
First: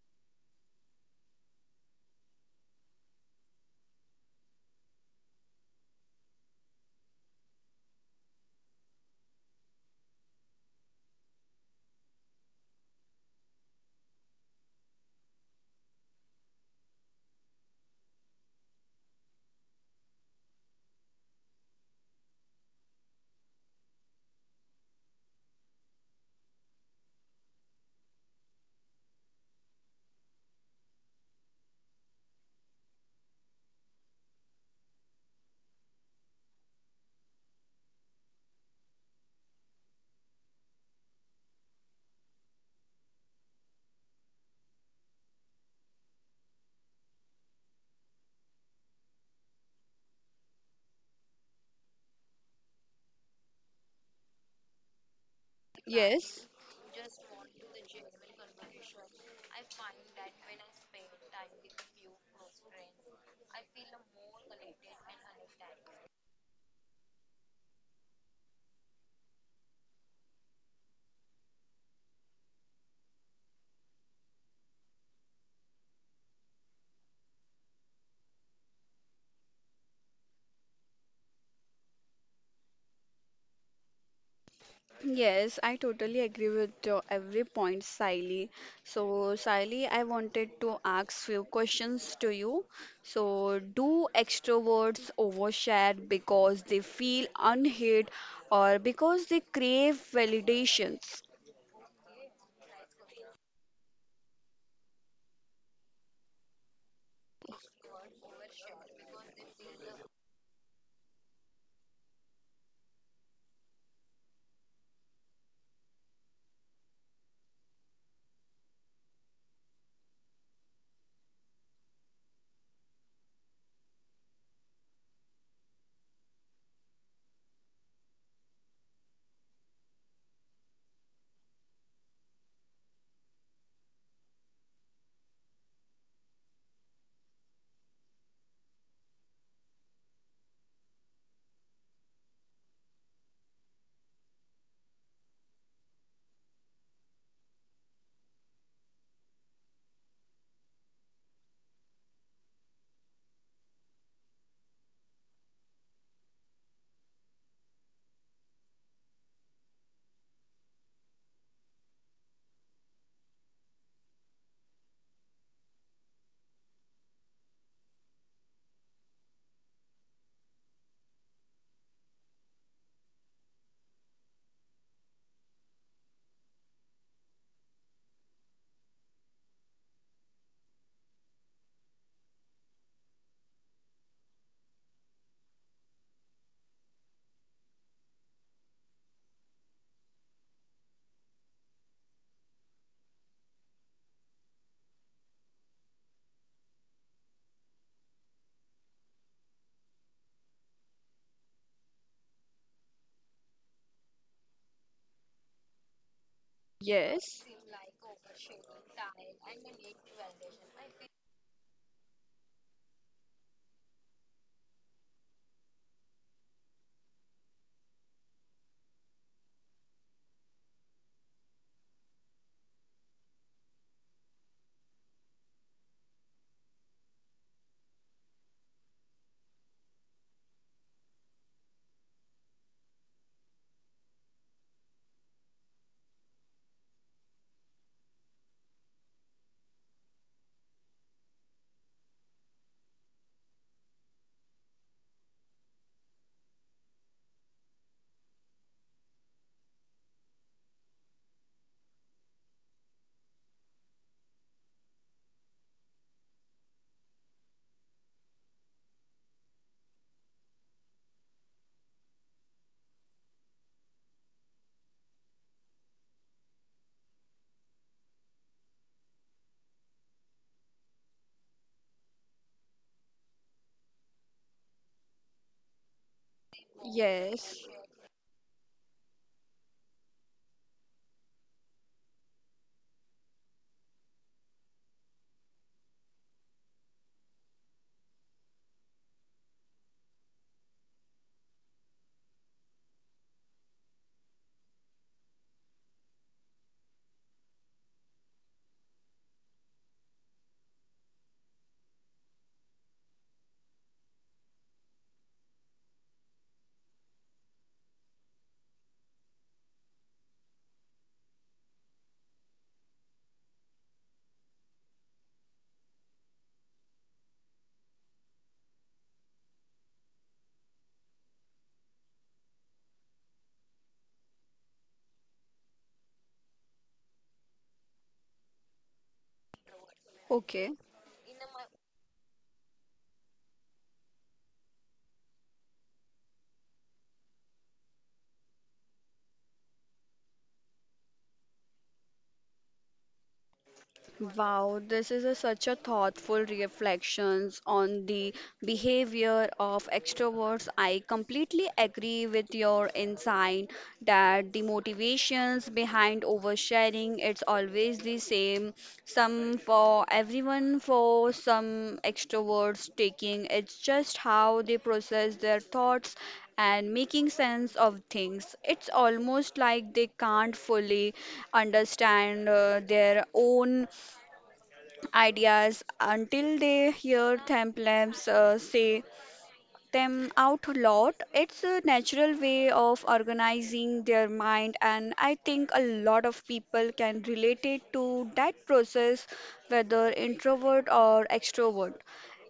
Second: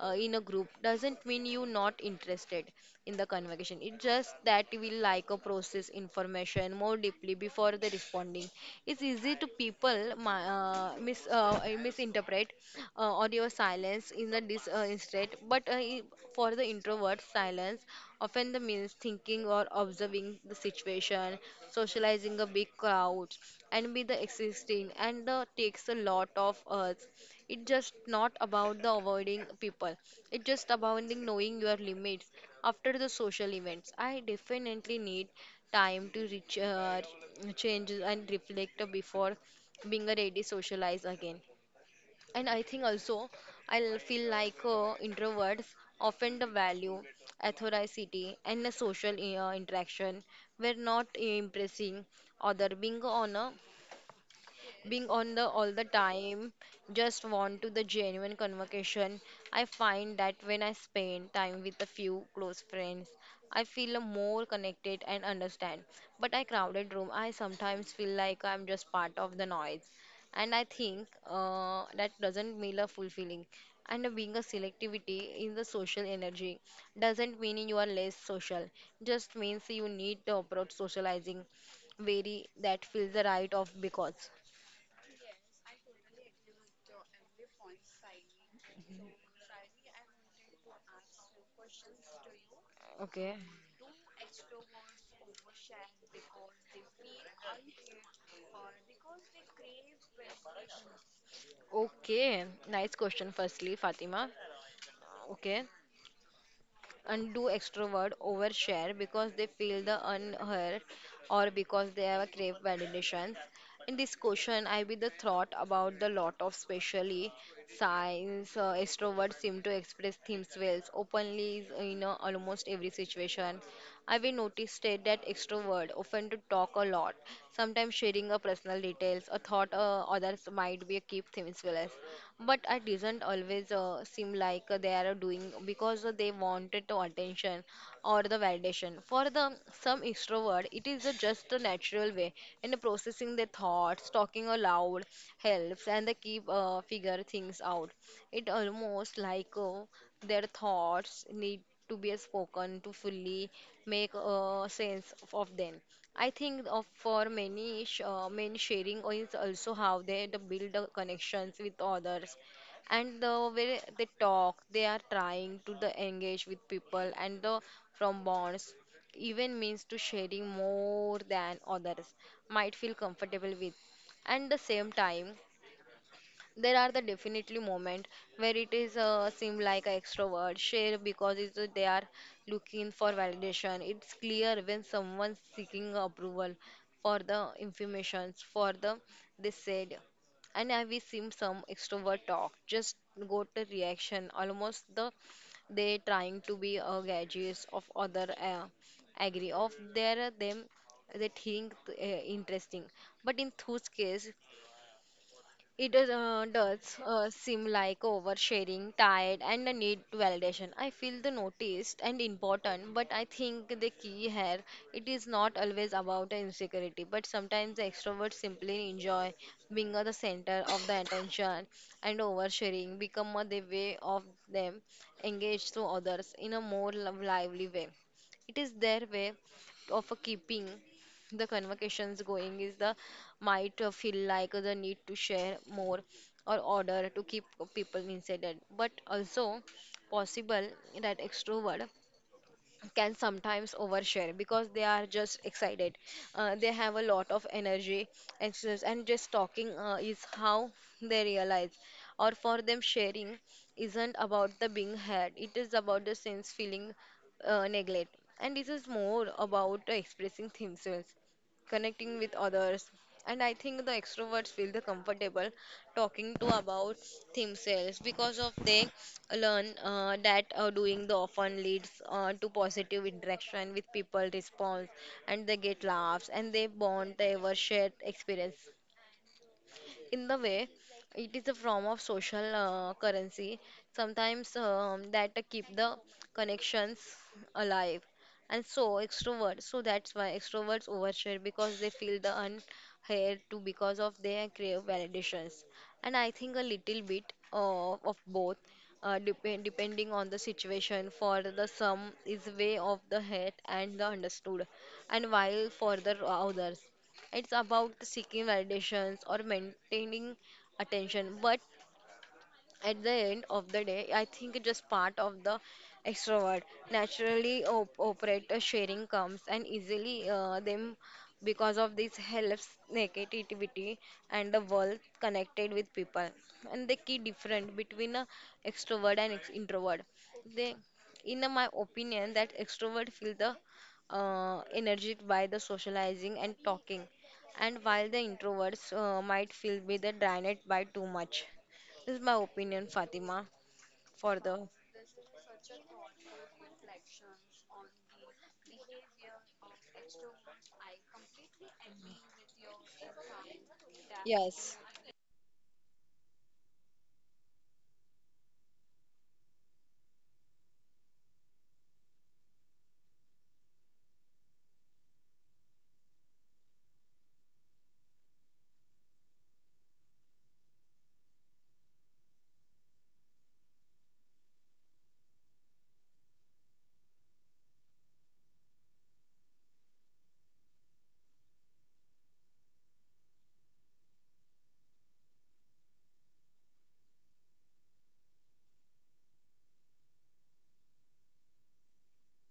Speaker 2: in a group doesn't mean you not interested in the conversation. It's just that we like a process information more deeply before the responding. It's easy to people misinterpret audio silence in the dis instead, but for the introvert, silence often the means thinking or observing the situation, socializing a big crowd, and be the existing, and takes a lot of us. It's just not about the avoiding people. It's just about the knowing your limits. After the social events, I definitely need time to change and reflect before being a ready socialize again. And I think also, I feel like introverts often the value authority and the social interaction, were not impressing other, being on the all the
Speaker 1: Yes.
Speaker 2: time, just want to the genuine conversation. I find that when I spend time with a few close friends, I feel more connected and understand, but I crowded room, I sometimes feel like I'm just part of the noise. And I think that doesn't mean a fulfilling, and being a selectivity in the social energy doesn't mean you are less social. Just means you need to approach socializing very that feels the right of because.
Speaker 1: Yes, I totally agree with every point, Siley. So, Siley, I wanted to ask few questions to you.
Speaker 2: Okay.
Speaker 1: So, do extroverts overshare because they feel unheard or because they crave validations?
Speaker 2: Okay, nice question, firstly, Fatima. Okay. And do extrovert overshare because they feel the unheard, or because they have a crave validations? In this question, I be the thought about the lot of specially science. Extroverts seem to express themes well openly is in almost every situation. I will notice that extrovert often to talk a lot, sometimes sharing a personal details, a thought, others might be keep things well. But I didn't always seem like they are doing because they wanted the attention or the validation. For the some extrovert, it is a just a natural way in processing their thoughts. Talking aloud helps, and they keep figure things out. It almost like, their thoughts need to be spoken to fully make sense of them. I think of, for many men, sharing is also how they the build the connections with others, and the way they talk, they are trying to the engage with people and the from bonds, even means to sharing more than others might feel comfortable with. And the same time, there are the definitely moment where it is seem like an extrovert share because they are looking for validation. It's clear when someone's seeking approval for the informations for the they said, and have we seen some extrovert talk just go to reaction, almost the they trying to be a gauges of other, agree of their them they think interesting. But in whose case, it is, does
Speaker 1: Yes.
Speaker 2: seem like oversharing, tired, and the need to validation. I feel the noticed and important, but I think the key here, it is not always about the insecurity, but sometimes the extroverts simply enjoy being at the center of the attention, and oversharing become a the way of them engage to others in a more lively way. It is their way of keeping the convocations going, is the might feel like the need to share more or order to keep people inside it. But also possible that extrovert can sometimes overshare because they are just excited. They have a lot of energy, and, and just talking is how they realize. Or for them, sharing isn't about the being heard, it is about the sense feeling neglect. And this is more about expressing themselves, connecting with others. And I think the extroverts feel the comfortable talking to about themselves, because of they learn that doing the often leads to positive interaction with people response, and they get laughs and they bond, they ever
Speaker 1: Yes.
Speaker 2: share experience in the way. It is a form of social currency sometimes, that keep the connections alive. And so extroverts, so that's why extroverts overshare because they feel the unheard, to, because of their crave validations. And I think a little bit of both, depending on the situation. For the some, is way of the head and the understood, and while for the others, it's about seeking validations or maintaining attention. But at the end of the day, I think it's just part of the extrovert. Naturally op operate, sharing comes and easily them, because of this helps negativity and the world connected with people. And the key difference between a extrovert and ex introvert,
Speaker 1: Okay.
Speaker 2: they, in my opinion, that extrovert feel the energized by the socializing and talking, and while the introverts might feel be the drained by too much. This is my opinion, Fatima, for the.
Speaker 1: Wow, this is such a thoughtful reflections on the behavior of extroverts. I completely agree with your insight that the
Speaker 2: Yes,
Speaker 1: motivations behind oversharing it's always the same. Some for everyone, for some extroverts taking it's just how they process their thoughts and making sense of things. It's almost like they can't fully understand their own ideas until they hear Thamplabs say them out loud. It's a natural way of organizing their mind, and I think a lot of people can relate it to that process, whether introvert or extrovert.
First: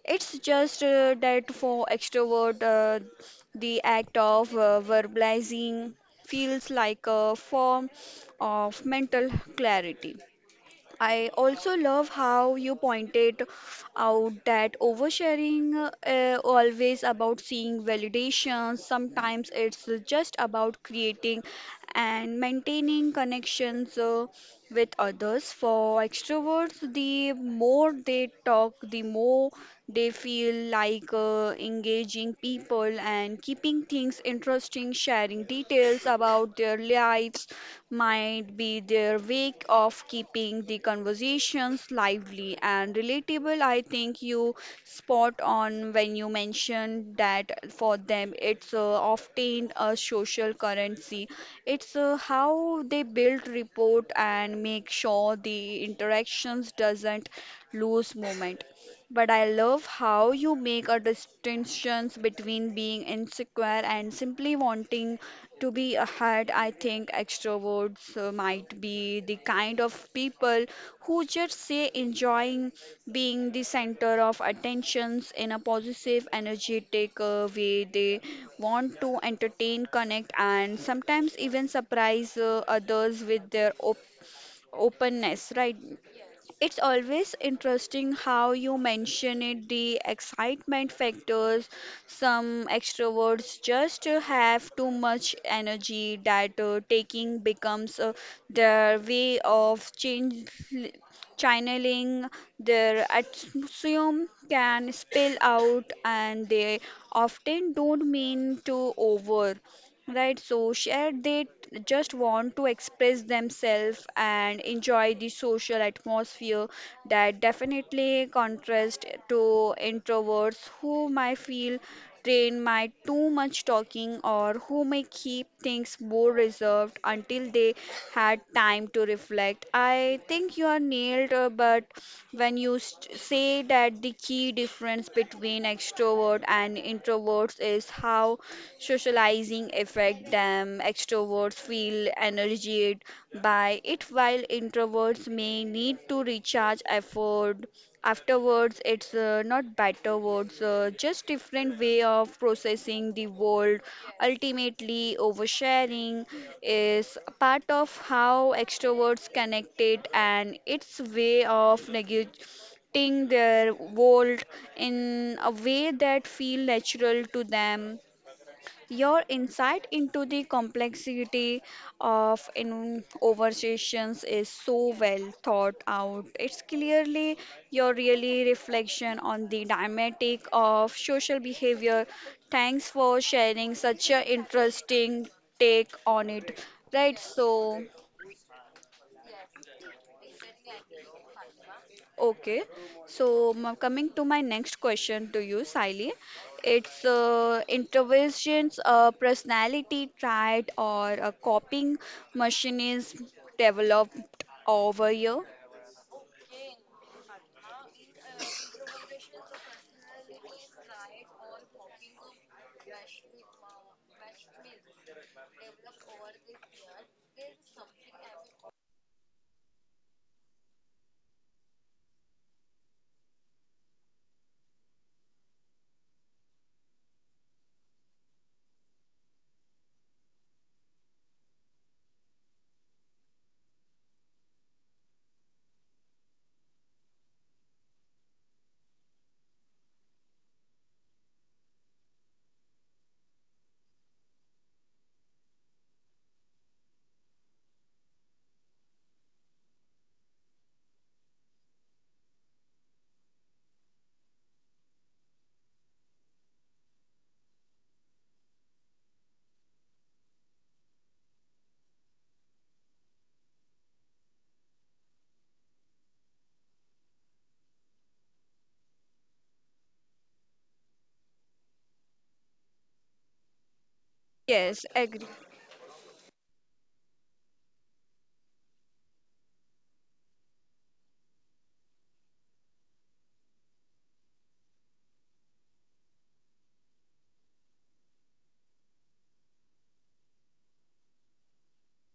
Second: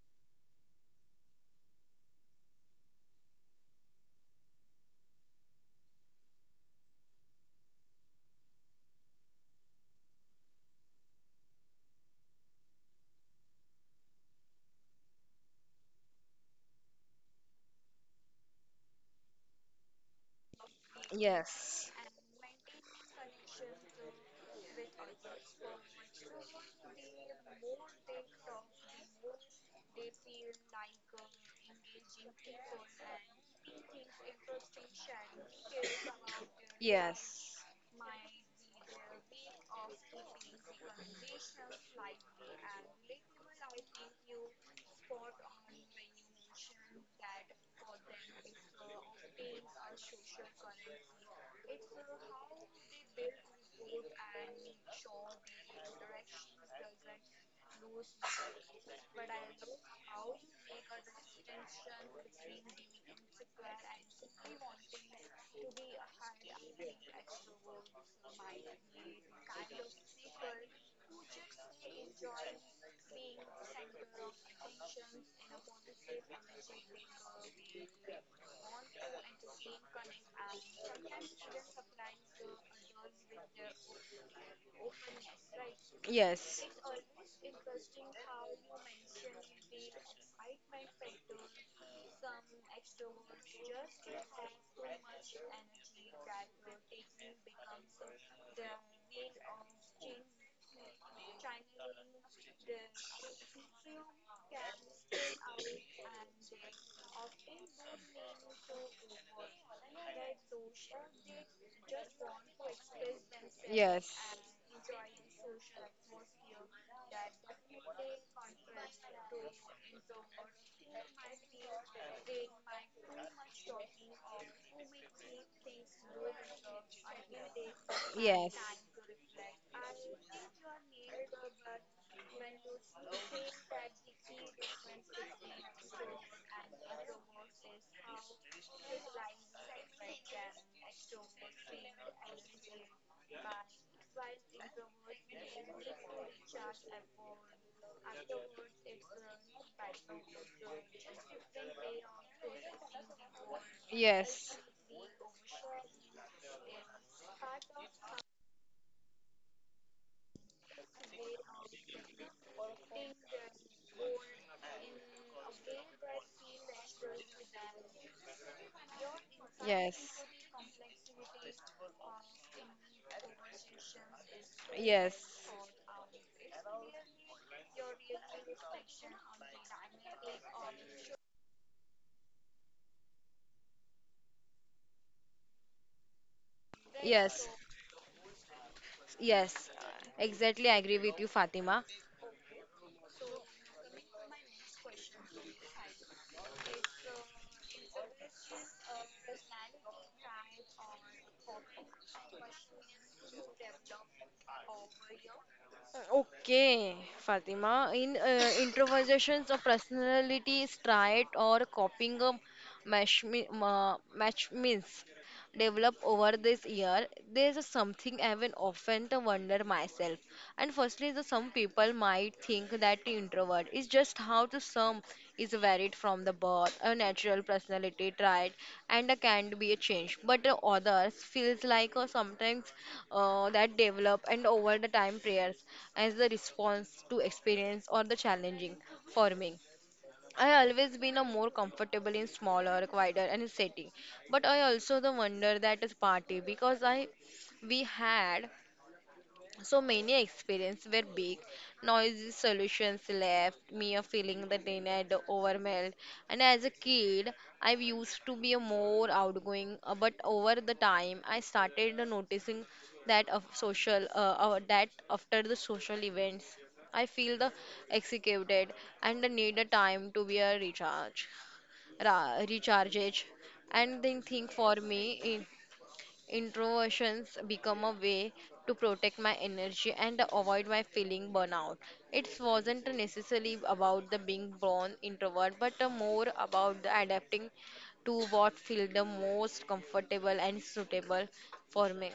Speaker 1: It's just that for extrovert, the act of verbalizing feels like a form of mental clarity. I also love how you pointed out that oversharing always about seeing validation. Sometimes it's just about creating
Speaker 2: yes,
Speaker 1: and maintaining connections with others. For extroverts, the more they talk, the more they feel like engaging people and keeping things interesting, sharing details about their lives
Speaker 2: yes,
Speaker 1: might be their way of keeping the conversation discussions lively and relatable. I think you spot on when you mentioned that for them it's often a social currency. It's how they build rapport and make sure the interactions doesn't lose moment. But I love how you make a distinction between being insecure and simply wanting to be ahead. I think extroverts might be the kind of people who just say enjoying being the center of attentions in a positive, energetic way. They want to entertain, connect, and sometimes even surprise others with their openness, right?
Speaker 2: yes,
Speaker 1: It's always interesting how you mention it, the excitement factors. Some extroverts just have too much energy that taking becomes their way of channeling their atmosphere can spill out, and they often don't mean to over. Right, so share, just want to express themselves and enjoy the social atmosphere that definitely contrast to introverts who might feel drained by too much talking, or who may keep things more reserved until they had
Speaker 2: yes,
Speaker 1: time to reflect. I think you are nailed, but when you say that the key difference between extrovert and introverts is how socializing affect them. Extroverts feel energized by it, while introverts may need to recharge effort afterwards. It's not better words, just different way of processing the world.
Speaker 2: yes, yes.
Speaker 1: Ultimately, oversharing is a part of how extroverts connected, and its way of negating their world in a way that feel natural to them. Your insight
Speaker 2: Yes.
Speaker 1: into the complexity of in conversations is so
Speaker 2: Yes.
Speaker 1: well thought out. It's clearly your really reflection on the dynamic of social behavior. Thanks for sharing such an interesting take on it. Right,
Speaker 2: Yes.
Speaker 1: so.
Speaker 2: Yes. Exactly. I agree with you, Fatima.
Speaker 1: Okay, so coming to my next question to you, Siley, it's interventions, personality trait, or a copying machine is developed over here.
Speaker 2: Okay, Fatima. In, introversions of personality is trait or copying a match, match means develop over this year. There's something I've often to wonder myself. And firstly, the some people might think that the introvert is just how the some is varied from the birth, a natural personality trait, and a can be a change. But the others feels like sometimes, that develop and over the time prayers as the response to experience or the challenging forming. I always been a more comfortable in smaller, quieter and setting. But I also the wonder that is party because I we had so many experiences were big, noisy solutions left me a feeling that I had overwhelmed. And as a kid, I used to be a more outgoing, but over the time, I started noticing that of social, that after the social events, I feel the executed and need a time to be a recharge, recharge, and then think for
Speaker 1: Yes, agree.
Speaker 2: me. Introversions become a way to protect my energy and avoid my feeling burnout. It wasn't necessarily about the being born introvert, but more about the adapting to what feel the most comfortable and suitable for me.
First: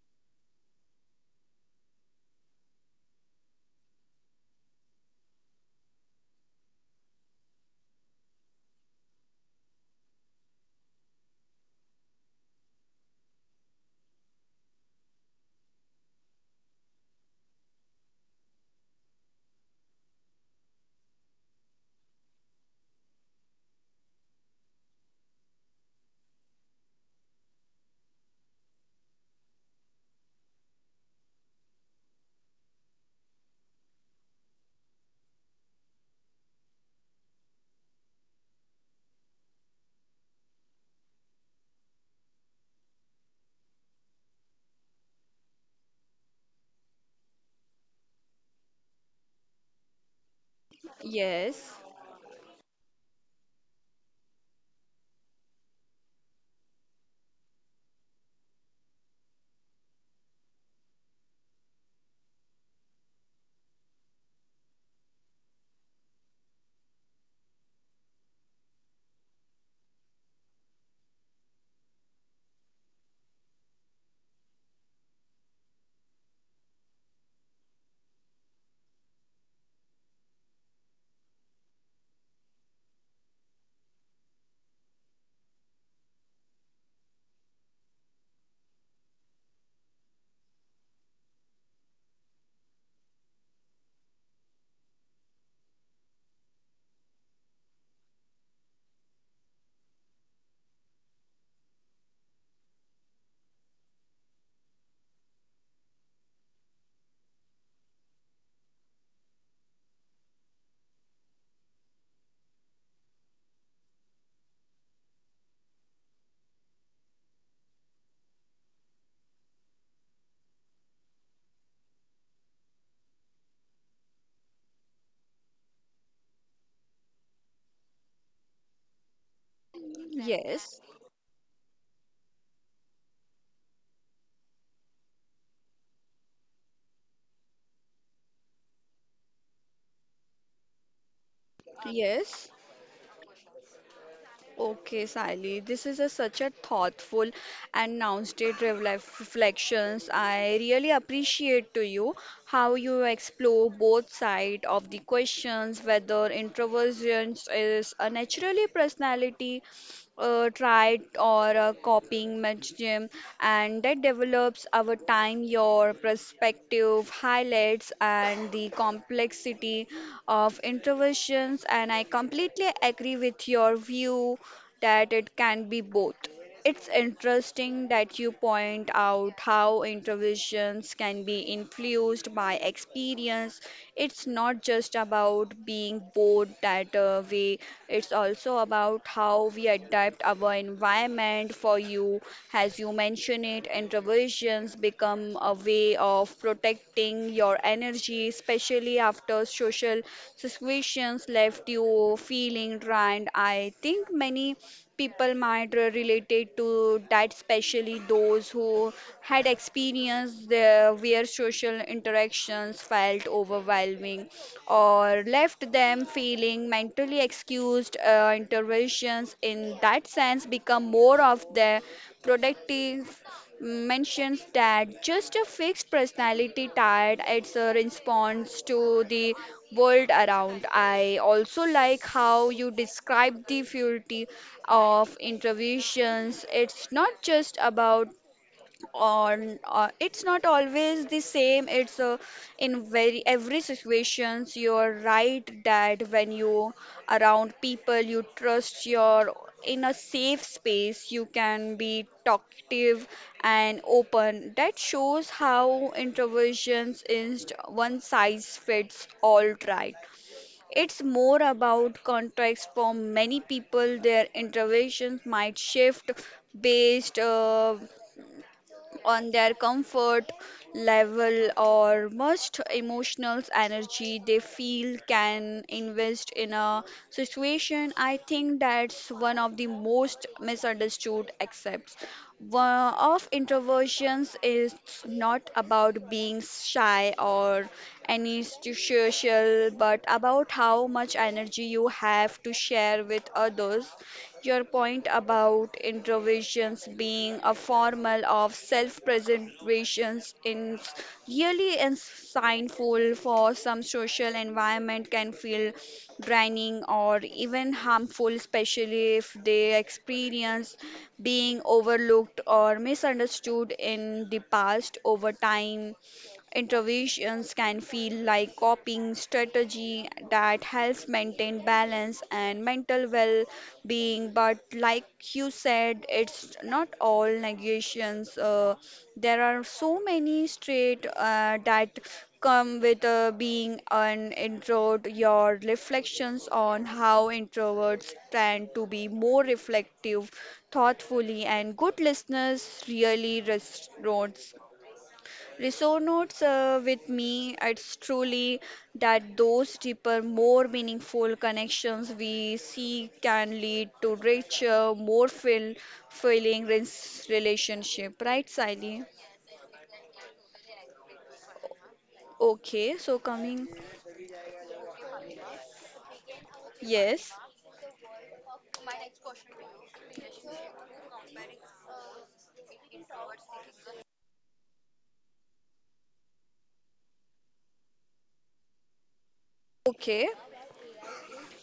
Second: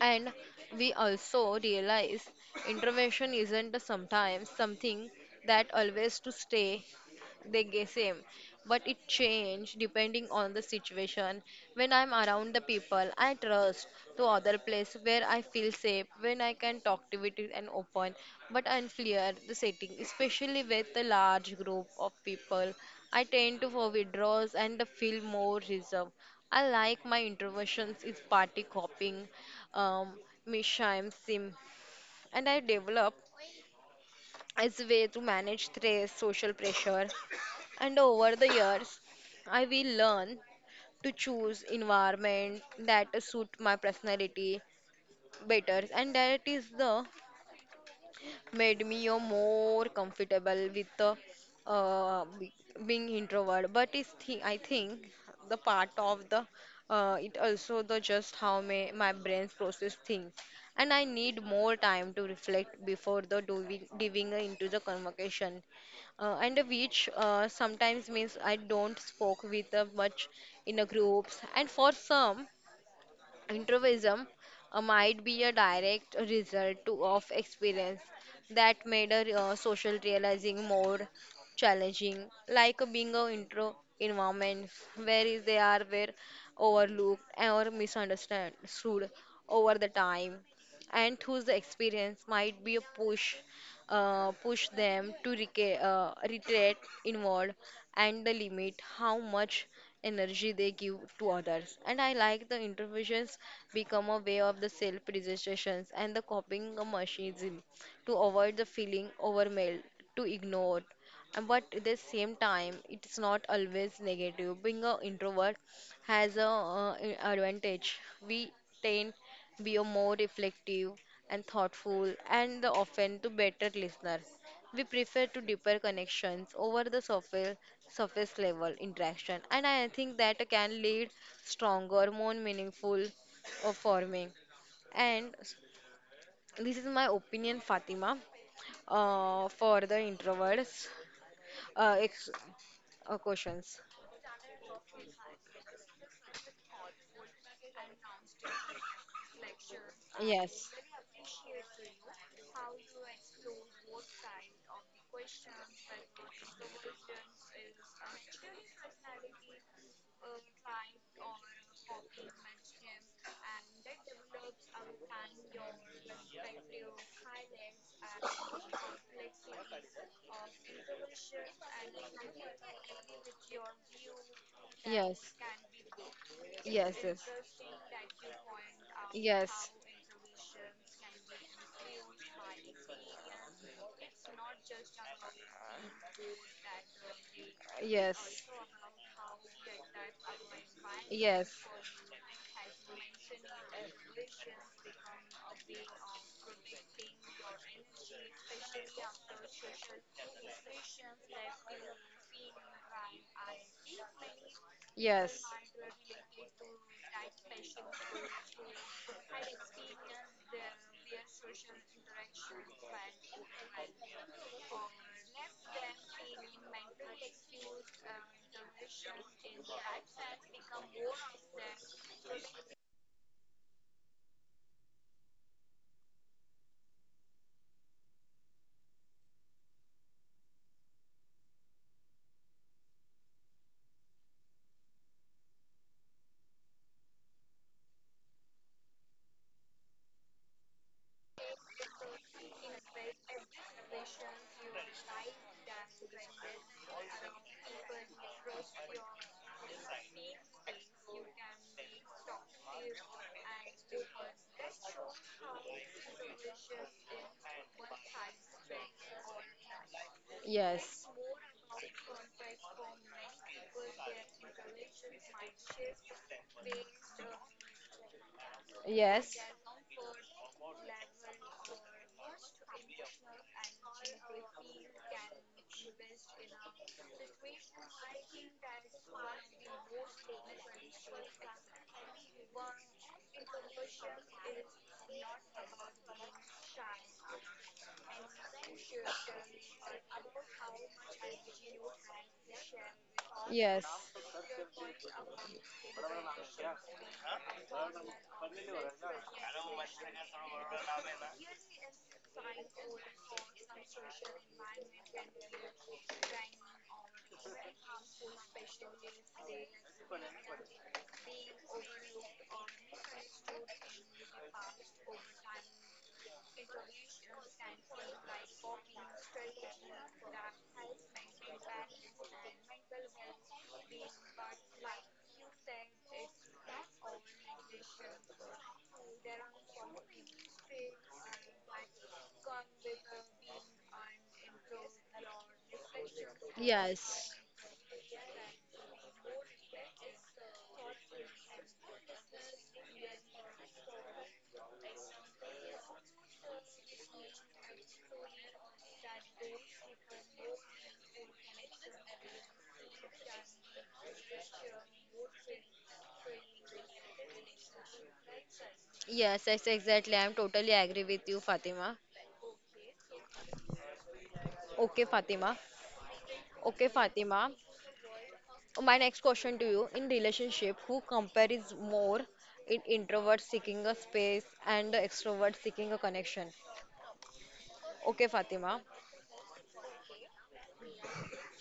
Speaker 2: And we also realize intervention isn't sometimes something that always to stay the same, but it change depending on the situation. When I'm around the people I trust, to other place where I feel safe, when I can talk to it and open, but unclear the setting, especially with a large group of people, I tend to for withdrawals and feel more reserved. I like my introversions is party hopping, um, Misha, Sim, and I developed as a way to manage stress, social pressure, and over the years, I will learn to choose environment that suit my personality better, and that is the made me a more comfortable with the
Speaker 1: Yes,
Speaker 2: uh, be- being introvert. But I think the part of the it also the just how my brains process things and I need more time to reflect before the doing, diving into the convocation, and which sometimes means I don't spoke with much in a groups and for some Introvism might be a direct result to, of experience that made a social realizing more challenging, like being a intro environment where is they are were overlooked or misunderstood over the time, and whose the experience might be a push them to retreat inward and the limit how much energy they give to others. And I like the interventions become a way of the self-registrations and the copying a machinism to avoid the feeling overwhelmed, to ignore. And but at the same time, it's not always negative. Being an introvert has a advantage. We tend to be a more reflective and thoughtful, and the often to better listeners. We prefer to deeper connections over the surface level interaction and I think that can
Speaker 1: yes,
Speaker 2: lead stronger more meaningful of forming and this is my opinion, Fatima, for the introverts, uh, ex-
Speaker 1: yes.
Speaker 2: questions.
Speaker 1: Okay, Sally, this is such a thoughtful and now reflections. I
Speaker 2: Yes.
Speaker 1: really appreciate to you how you explore both sides of the questions, whether introversion is a naturally personality tried or copying mechanism and that develops our time. Your perspective highlights and the complexity of interventions, and I completely agree with your view that
Speaker 2: Yes.
Speaker 1: it can be both. It's
Speaker 2: Yes, yes.
Speaker 1: interesting that you point out
Speaker 2: Yes.
Speaker 1: how interventions can be influenced by experience. It's not just about being bored that way, it's
Speaker 2: Yes.
Speaker 1: also about how we adapt our environment for you. As you mentioned it, interventions become a way of protecting your energy, especially after social situations left you feeling drained. I think many people
Speaker 2: Yes.
Speaker 1: might
Speaker 2: Yes.
Speaker 1: related to that, especially those who had experienced their, where social interactions felt overwhelming or left them feeling mentally excused. Interventions in that sense become more of the productive mentions that just a fixed personality tired. It's a response to the world around. I also like how you describe the futility of interventions. It's not just about on it's not always the same. It's in very every situations. You're right that when you around people you trust, you're in a safe space, you can be talkative and open. That shows how introversions is one size fits all, right? It's
Speaker 2: Yes.
Speaker 1: more about context. For many people their introversions might shift based on
Speaker 2: Yes.
Speaker 1: their comfort level or most emotional energy they feel can invest in a situation. I think that's one of the most misunderstood aspects. One of introversions is not about being shy or antisocial, but about how much energy you have to share with
Speaker 2: Yes.
Speaker 1: others. Your point about introversions being a formal of self-preservation is really insightful. For some social environment can feel draining or even harmful, especially if they experience being overlooked or misunderstood in the past. Over time, interventions can feel like coping strategy that helps maintain balance and mental well-being, but like you said, it's not all negations. There are so many traits that come with being an introvert. Your reflections on how
Speaker 2: Yes.
Speaker 1: introverts tend to be more reflective, thoughtfully, and good listeners really resonates with me. It's truly that those deeper, more meaningful connections we see can lead to richer, more filling relationship. Right, Sally?
Speaker 2: Yes, yes, exactly. I'm totally agree with you, Fatima.
Speaker 1: Okay, so coming.
Speaker 2: Okay, Fatima. Okay,
Speaker 1: Yes.
Speaker 2: Fatima. My next question to you, in relationship, who compares more in introvert seeking a space and the extrovert seeking a connection? Okay, Fatima.
Speaker 1: Okay.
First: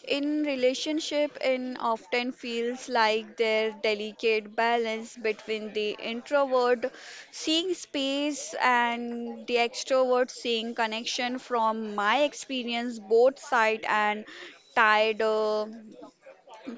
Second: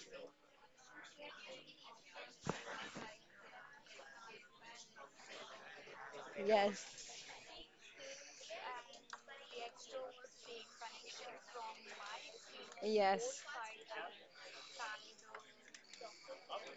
Speaker 1: In relationship, it often feels like there's delicate balance between the introvert
Speaker 2: Yes.
Speaker 1: seeing space and the extrovert seeing connection. From my experience, both
Speaker 2: Yes.
Speaker 1: side and tired.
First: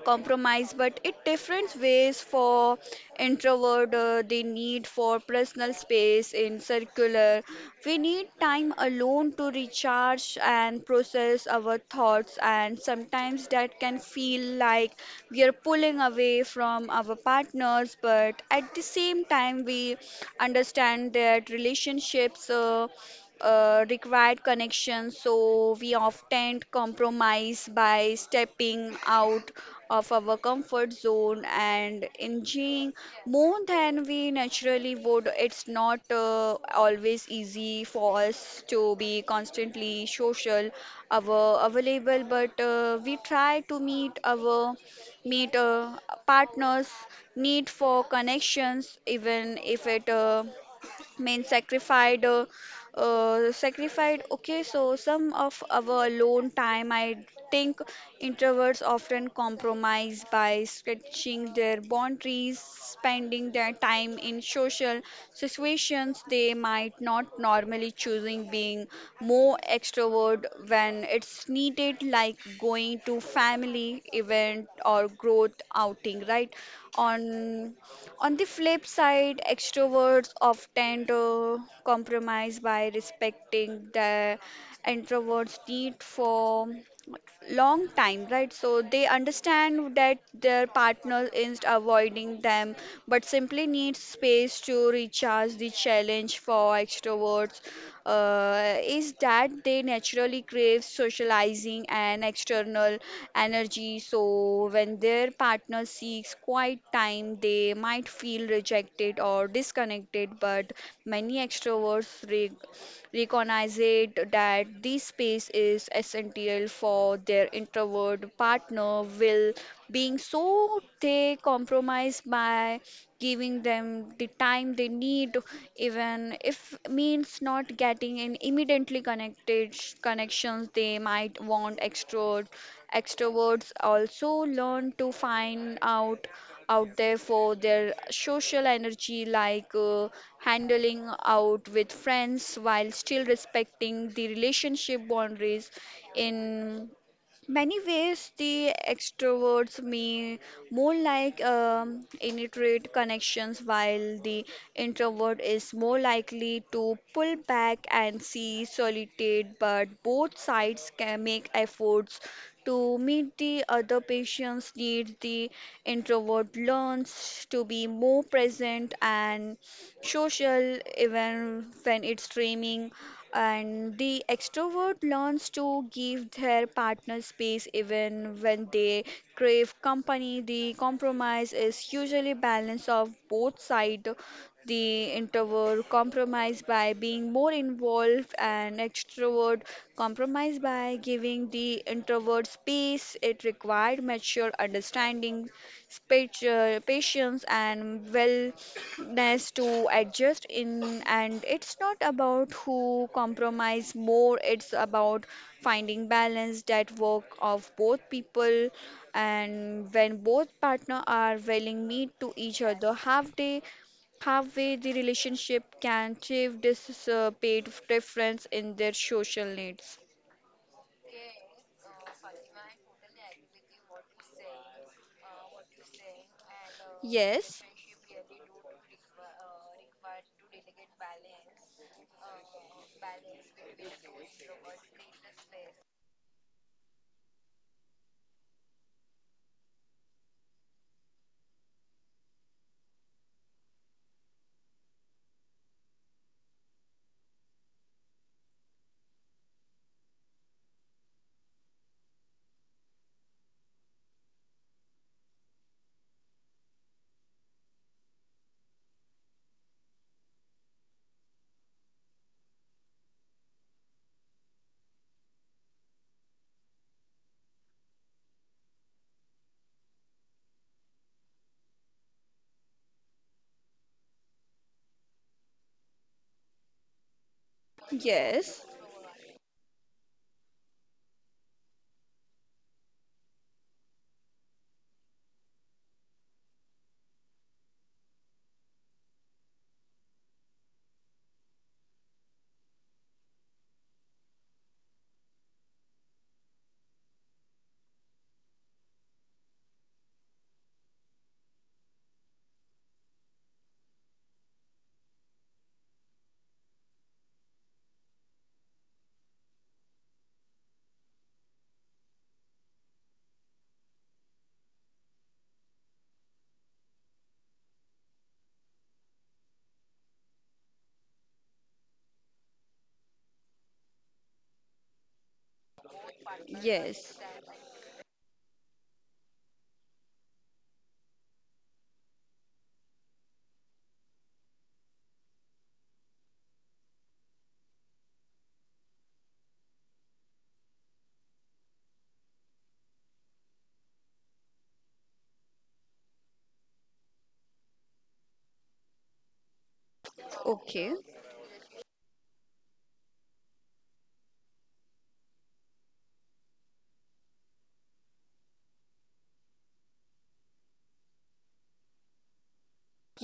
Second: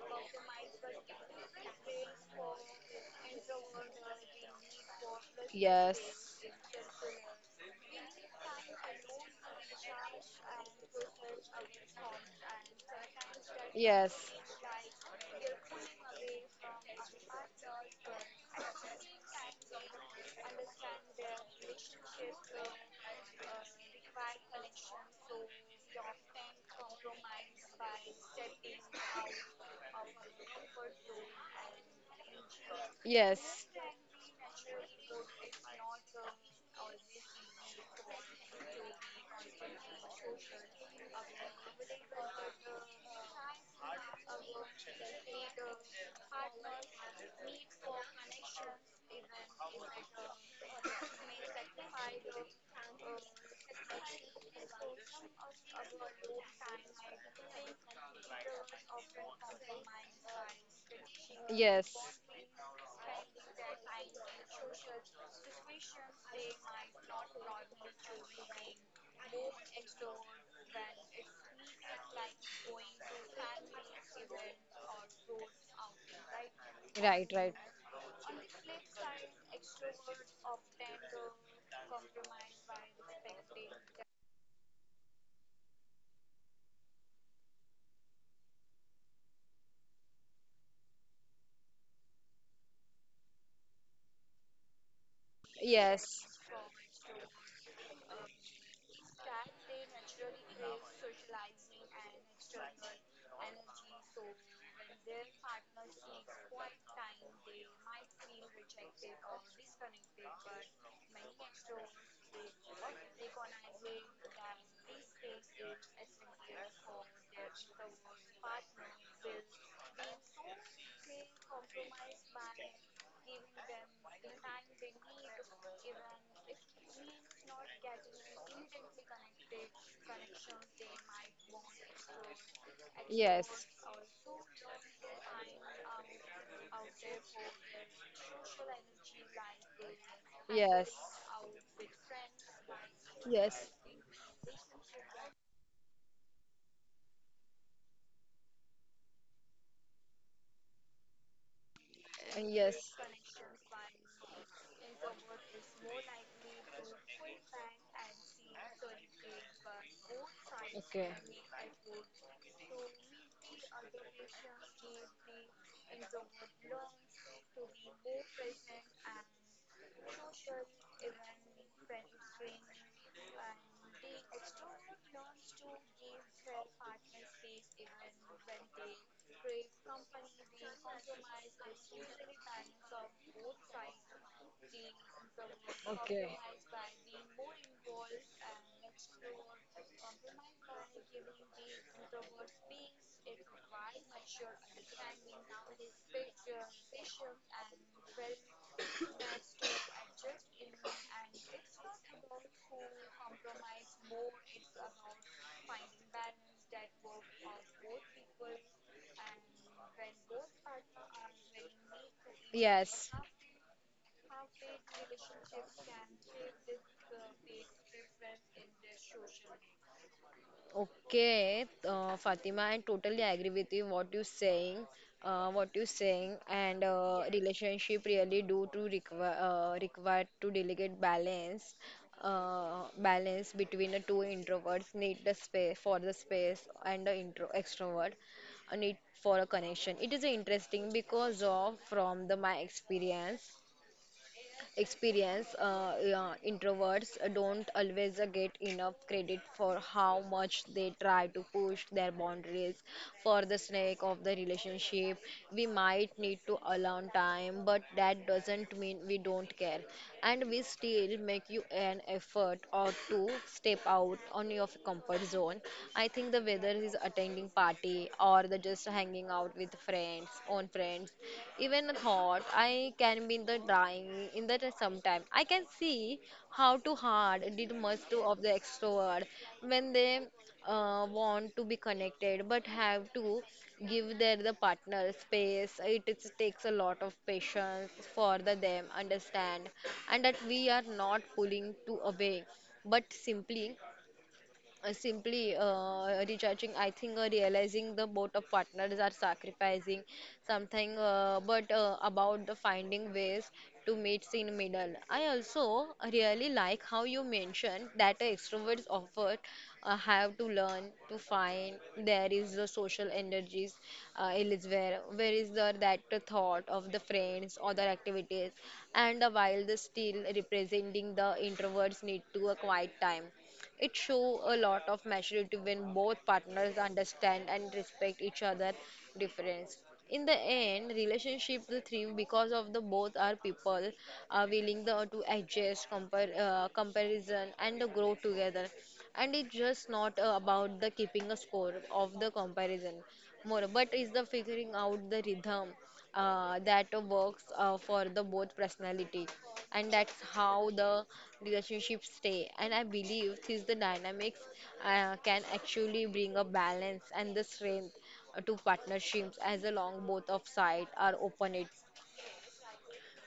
Speaker 1: Compromise, but it different ways. For introvert they need for personal
Speaker 2: Yes.
Speaker 1: space in circular, we need time alone to recharge and process our thoughts, and sometimes that can
Speaker 2: Yes.
Speaker 1: feel like we are pulling away from our partners. But at the same time we understand that relationships required connection, so we often compromise by stepping out of our comfort zone and enjoying more
Speaker 2: Yes.
Speaker 1: than we naturally would. It's not always easy for us to be constantly social, our available, but we try to meet our meet partners need for connections, even if it means sacrificed. Okay, so some of our alone time, I think introverts often compromise by stretching their
Speaker 2: Yes.
Speaker 1: boundaries, spending their time in social situations they might not normally choosing, being more extrovert when it's needed, like going to family event or growth outing, right? on
Speaker 2: Right, right.
Speaker 1: on the flip side, extroverts often compromise by respecting the introvert's need for long time, right? So they understand that their partner is avoiding them, but simply needs space to recharge. The
Speaker 2: Yes.
Speaker 1: challenge for extroverts is that they naturally crave socializing and external energy. So when their partner seeks quiet time, they might feel rejected or disconnected. But many extroverts recognize it that this space is essential for their introvert partner will being, so they compromise by giving them the time they need, even if means not getting in immediately connected connections they might want.
Speaker 2: Yes.
Speaker 1: Extroverts also learn to find out there for their social energy, like handling out with friends while still
Speaker 2: Yes. Yes.
Speaker 1: respecting the relationship boundaries. In many ways the extroverts may more like
Speaker 2: Yes.
Speaker 1: initiate connections, while the introvert is more likely to pull back and see solitude. But both sides can make efforts to meet the other patient's needs. The introvert learns to be more present and social, even when it's streaming, and the extrovert learns to give their partner space even when they crave company. The compromise is usually balance of both sides. The introvert
Speaker 2: Okay. Okay.
Speaker 1: compromise by being more involved, and extrovert compromise by giving the introvert space. It required mature understanding, patience, and wellness to adjust in. And it's not about who compromise more, it's about finding balance that work of both people. And when both partner are willing meet to each other
Speaker 2: Yes.
Speaker 1: halfway, the relationship can achieve this paid difference in their social needs.
Speaker 2: Okay, Fatima, I totally agree with you what you're saying, and
Speaker 1: Yes,
Speaker 2: relationship really do to require require to delegate balance, balance between the two introverts need the space for the space and the intro extrovert need for a connection. It is interesting because of from the my experience, yeah, introverts don't always get enough credit for how much they try to push their boundaries for the sake of the relationship. We might need to allow time, but that doesn't mean we don't care. And we still make you an effort or two step out on your comfort zone. I think the whether is attending party or the just hanging out with friends, own friends, even a thought, I can be in the drawing in the sometime. I can see how too hard did must do of the
Speaker 1: yes,
Speaker 2: extrovert when they want to be connected but have to give their the partner space. It takes a lot of patience for the them understand and that we are not pulling to away but simply, recharging. I think, realizing the both of partners are sacrificing something, but about the finding ways to meet in middle. I also really like how you mentioned that extroverts often have to learn to find there is the social energies, it is where is the that the thought of the friends or the activities and while the still representing the introverts need to a quiet time. It shows a lot of maturity when both partners
Speaker 1: yes.
Speaker 2: understand and respect each other' difference. In the end, relationships thrive because of the both are people are willing the, to adjust, compare, comparison, and grow together. And it's just not about the keeping a score of the comparison more but is the figuring out the rhythm that works for the both personality and that's how
Speaker 1: Okay,
Speaker 2: the relationships stay and I believe this the dynamics can actually bring a balance and the strength to partnerships as a long both of side are open it.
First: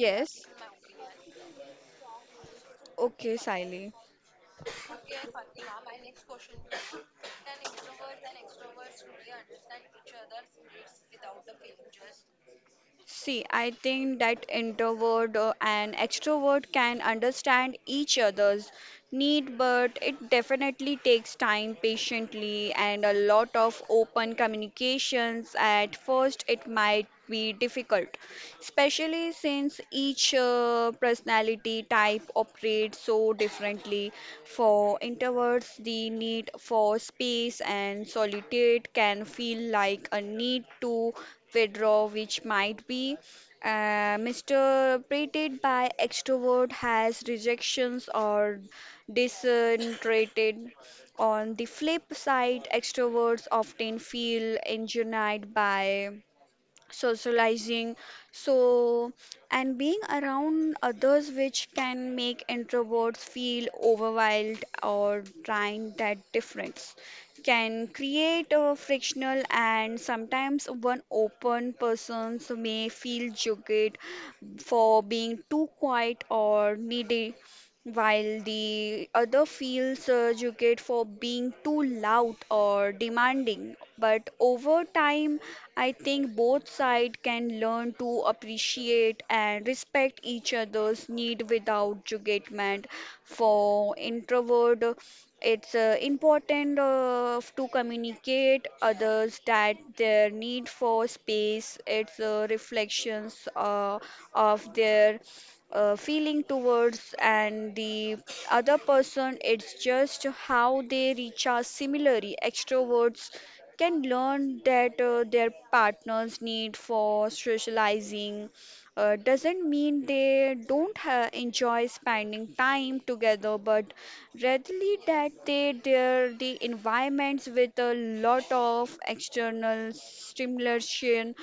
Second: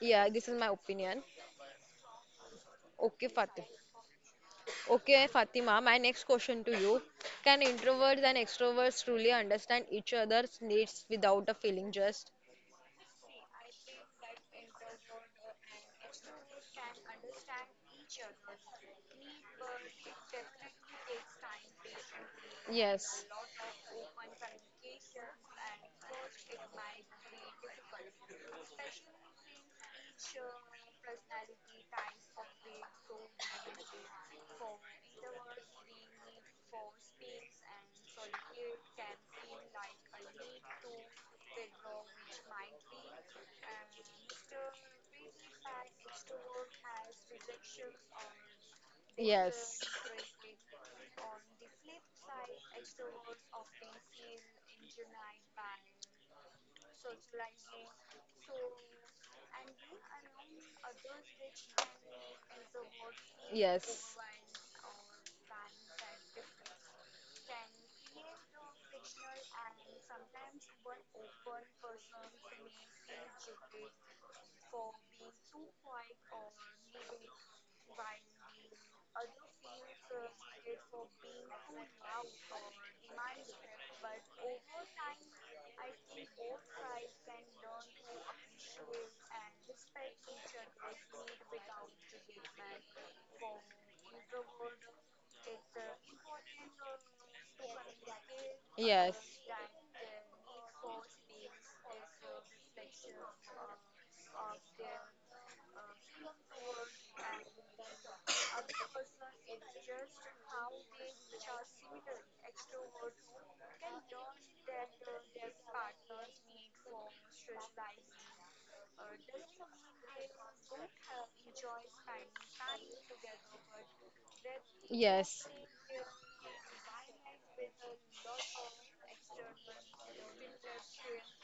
Speaker 2: Yeah, this is my opinion. Okay,
Speaker 1: okay,
Speaker 2: Fatima.
Speaker 1: Siley.
Speaker 2: Okay, Fatima, my next question to you, can introverts and extroverts truly understand each other's needs without a feeling just?
Speaker 1: See, I think that introvert and extrovert can understand each other's need, but it definitely takes time, patiently, and a
Speaker 2: Yes.
Speaker 1: lot of open communications. At first, it might be difficult, especially since each personality type operates so differently. For introverts, the need for space and solitude can feel like a need to withdraw, which might be misinterpreted by extrovert as rejections or
Speaker 2: Yes.
Speaker 1: disinterested. On the flip side, extroverts often feel engineered by socializing so and being around others, which can make introverts feel
Speaker 2: Yes.
Speaker 1: overwhelmed or trying. That difference can create a frictional, and sometimes one open person may feel judged for being too quiet or needy, while the other feels judged for being too loud or demanding. But over time I think both sides can learn to appreciate and respect each other's need without judgment. For introvert, it's important to communicate
Speaker 2: Yes.
Speaker 1: others that their need for space, it's reflections of their feeling towards and the other person, it's just how they recharge. Similarly, extroverts can learn that their partner's need for socializing doesn't mean they don't enjoy spending time together, but rather that
Speaker 2: Yes.
Speaker 1: they're the environments with a lot of external stimulation.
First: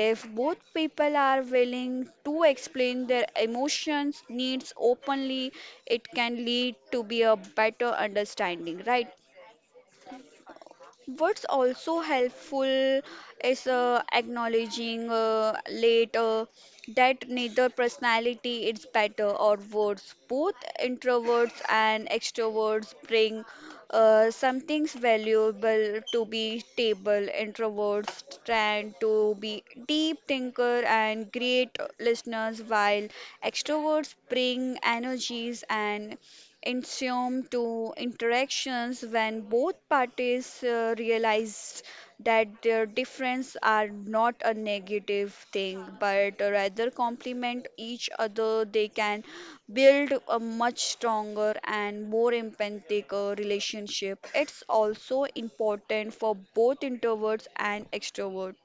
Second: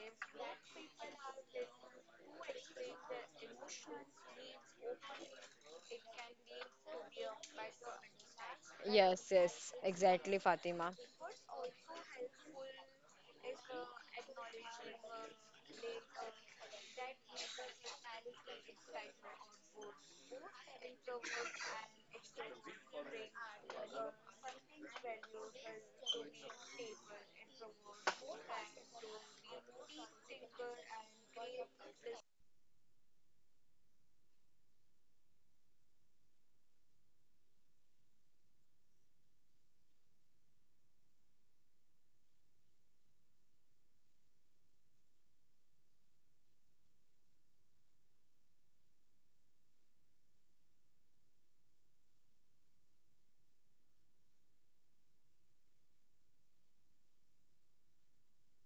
Speaker 1: If both people are willing to explain their emotions, needs openly, it can lead to be a better understanding, right?
Speaker 2: Yes, yes, exactly, Fatima.
Speaker 1: What's also helpful is acknowledging later that neither personality is better or worse. Both introverts and extroverts bring something valuable to be table. Introverts tend to be deep thinker and great listeners, while extroverts bring energies and ensued to interactions. When both parties realized that their differences are not a negative thing but rather complement each other, they can build a much stronger and more empathic relationship. It's also important for both introverts and extroverts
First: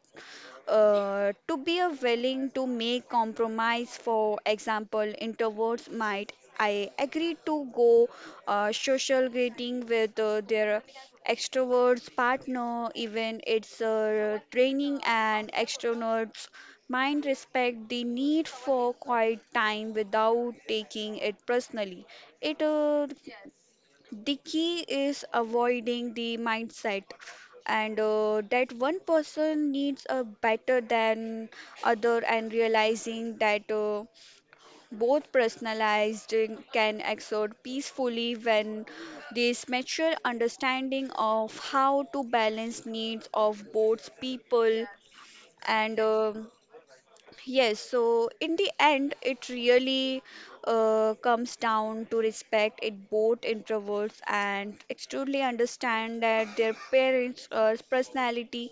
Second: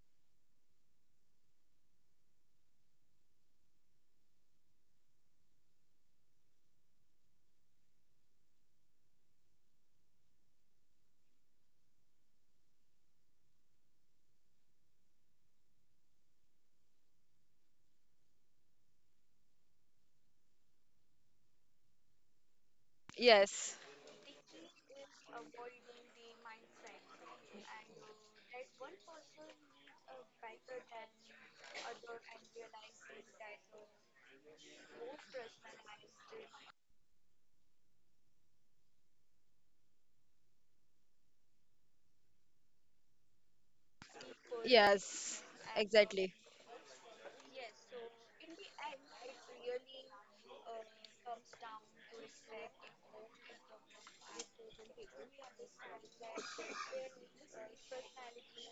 Speaker 1: to be a willing to make compromise. For example, introverts might I agree to go social dating with their extroverts partner, even it's training, and extroverts mind respect the need for quiet time without taking it personally. It
Speaker 2: Yes.
Speaker 1: The key is avoiding the mindset, and that one person needs a better than other, and realizing that both personalized can exert peacefully when this mature understanding of how to balance needs of both people
Speaker 2: Yes.
Speaker 1: and
Speaker 2: Exactly.
Speaker 1: um Yes, so in the end, it really comes down to respect it. Both introverts and extremely understand that their parents' personality.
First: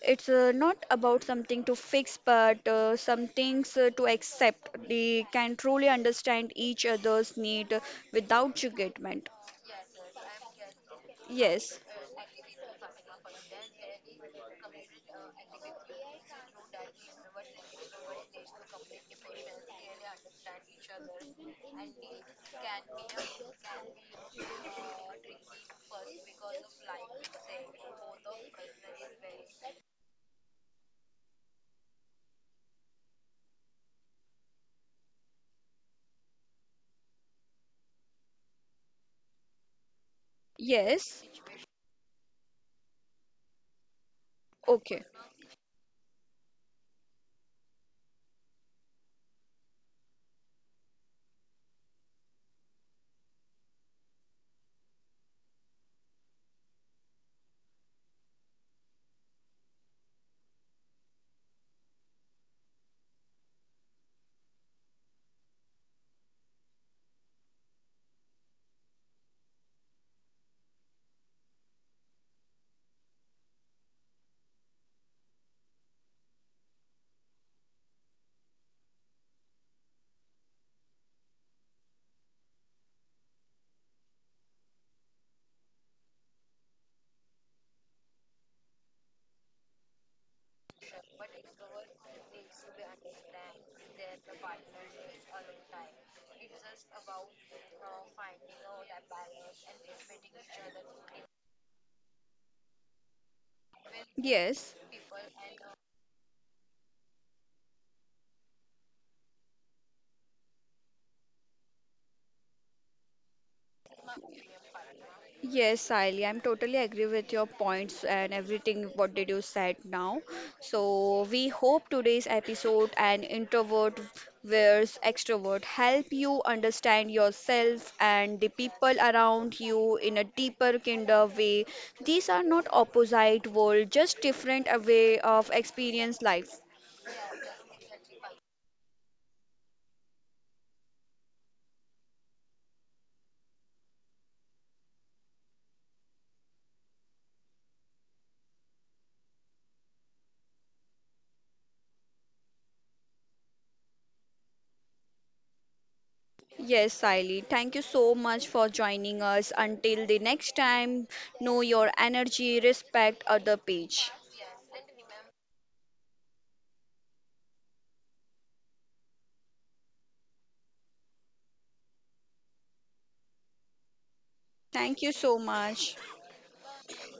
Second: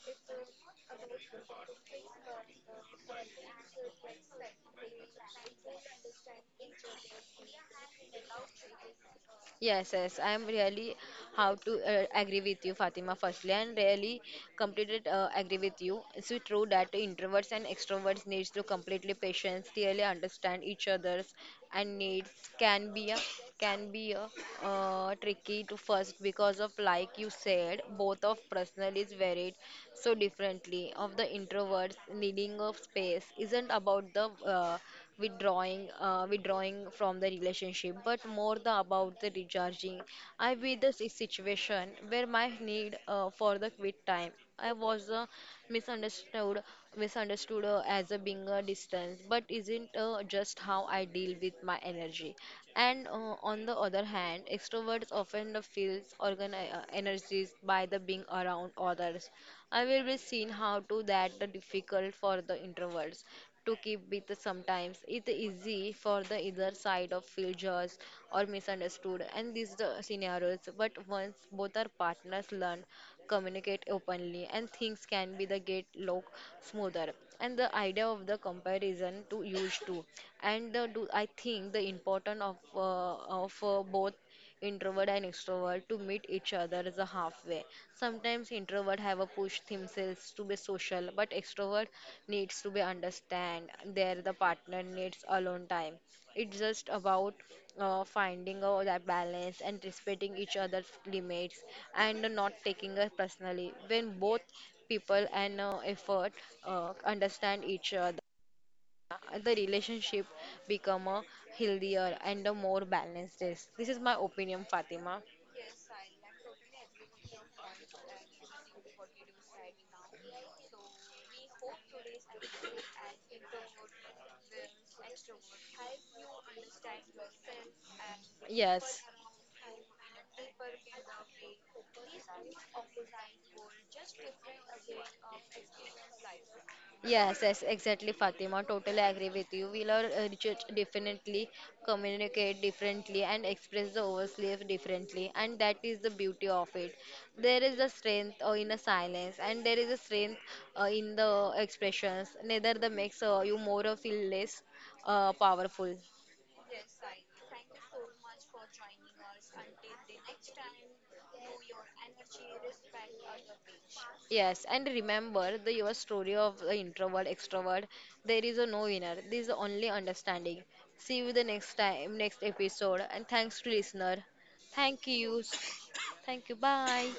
Speaker 1: It's not about something to fix, but some things to accept. They can truly understand each other's need without judgment.
Speaker 2: Yes, yes, I am really how to
Speaker 1: Yes,
Speaker 2: agree with you, Fatima, firstly, and really completed agree with you. It's so true that introverts and extroverts needs to completely patience, really understand each other's and needs can be a can be a tricky to first because of like you said, both of personal is varied so differently of the introverts needing of space isn't about the, uh, withdrawing from the relationship but more the about the recharging. I be the si-
Speaker 1: yes,
Speaker 2: situation where my need for the quit time I
Speaker 1: okay,
Speaker 2: was, misunderstood misunderstood as a being a distance but isn't just how I deal with my energy and on the other hand extroverts often feels energized by the being around others. I will be seen how to that the difficult for the introverts to keep with. Sometimes it easy for the either side of feel judged or misunderstood and these the scenarios but once both our partners learn communicate openly and things can be the get look smoother and the idea of the comparison to use too and the, do I think the important of both introvert and extrovert to meet each other as a halfway. Sometimes introvert have a push themselves to be social, but extrovert needs to be understand there the partner needs alone time. It's just about finding out that balance and respecting each other's limits and not taking it personally. When both
Speaker 1: yes.
Speaker 2: people and effort understand each other the relationship become a healthier and a more balanced. This is my opinion, Fatima.
Speaker 1: Yes, Sally, I'm totally agree with your points and everything what did you said now. So we hope today's episode and introvert versus extrovert help you understand yourself and the people around you in a deeper kind of
Speaker 2: Yes.
Speaker 1: way. These are not opposite world, just different a way of experience life.
Speaker 2: Yes, yes, exactly, Fatima. Totally agree with you. We'll all research differently, communicate differently, and express the oversleep differently. And that is the beauty of it. There is a strength in the silence, and there is a strength in the expressions. Neither the makes you more or feel less powerful.
Speaker 1: Yes, Siley. Thank you so much for joining us. Until the next time, know your energy, respect other page.
Speaker 2: Yes, and remember the your story of the introvert, extrovert. There is a no winner. This is the only understanding. See you the next time, next episode. And thanks to listener.
Speaker 1: Thank
Speaker 2: Thank
Speaker 1: you so
Speaker 2: you.
Speaker 1: much.
Speaker 2: Thank you. Bye.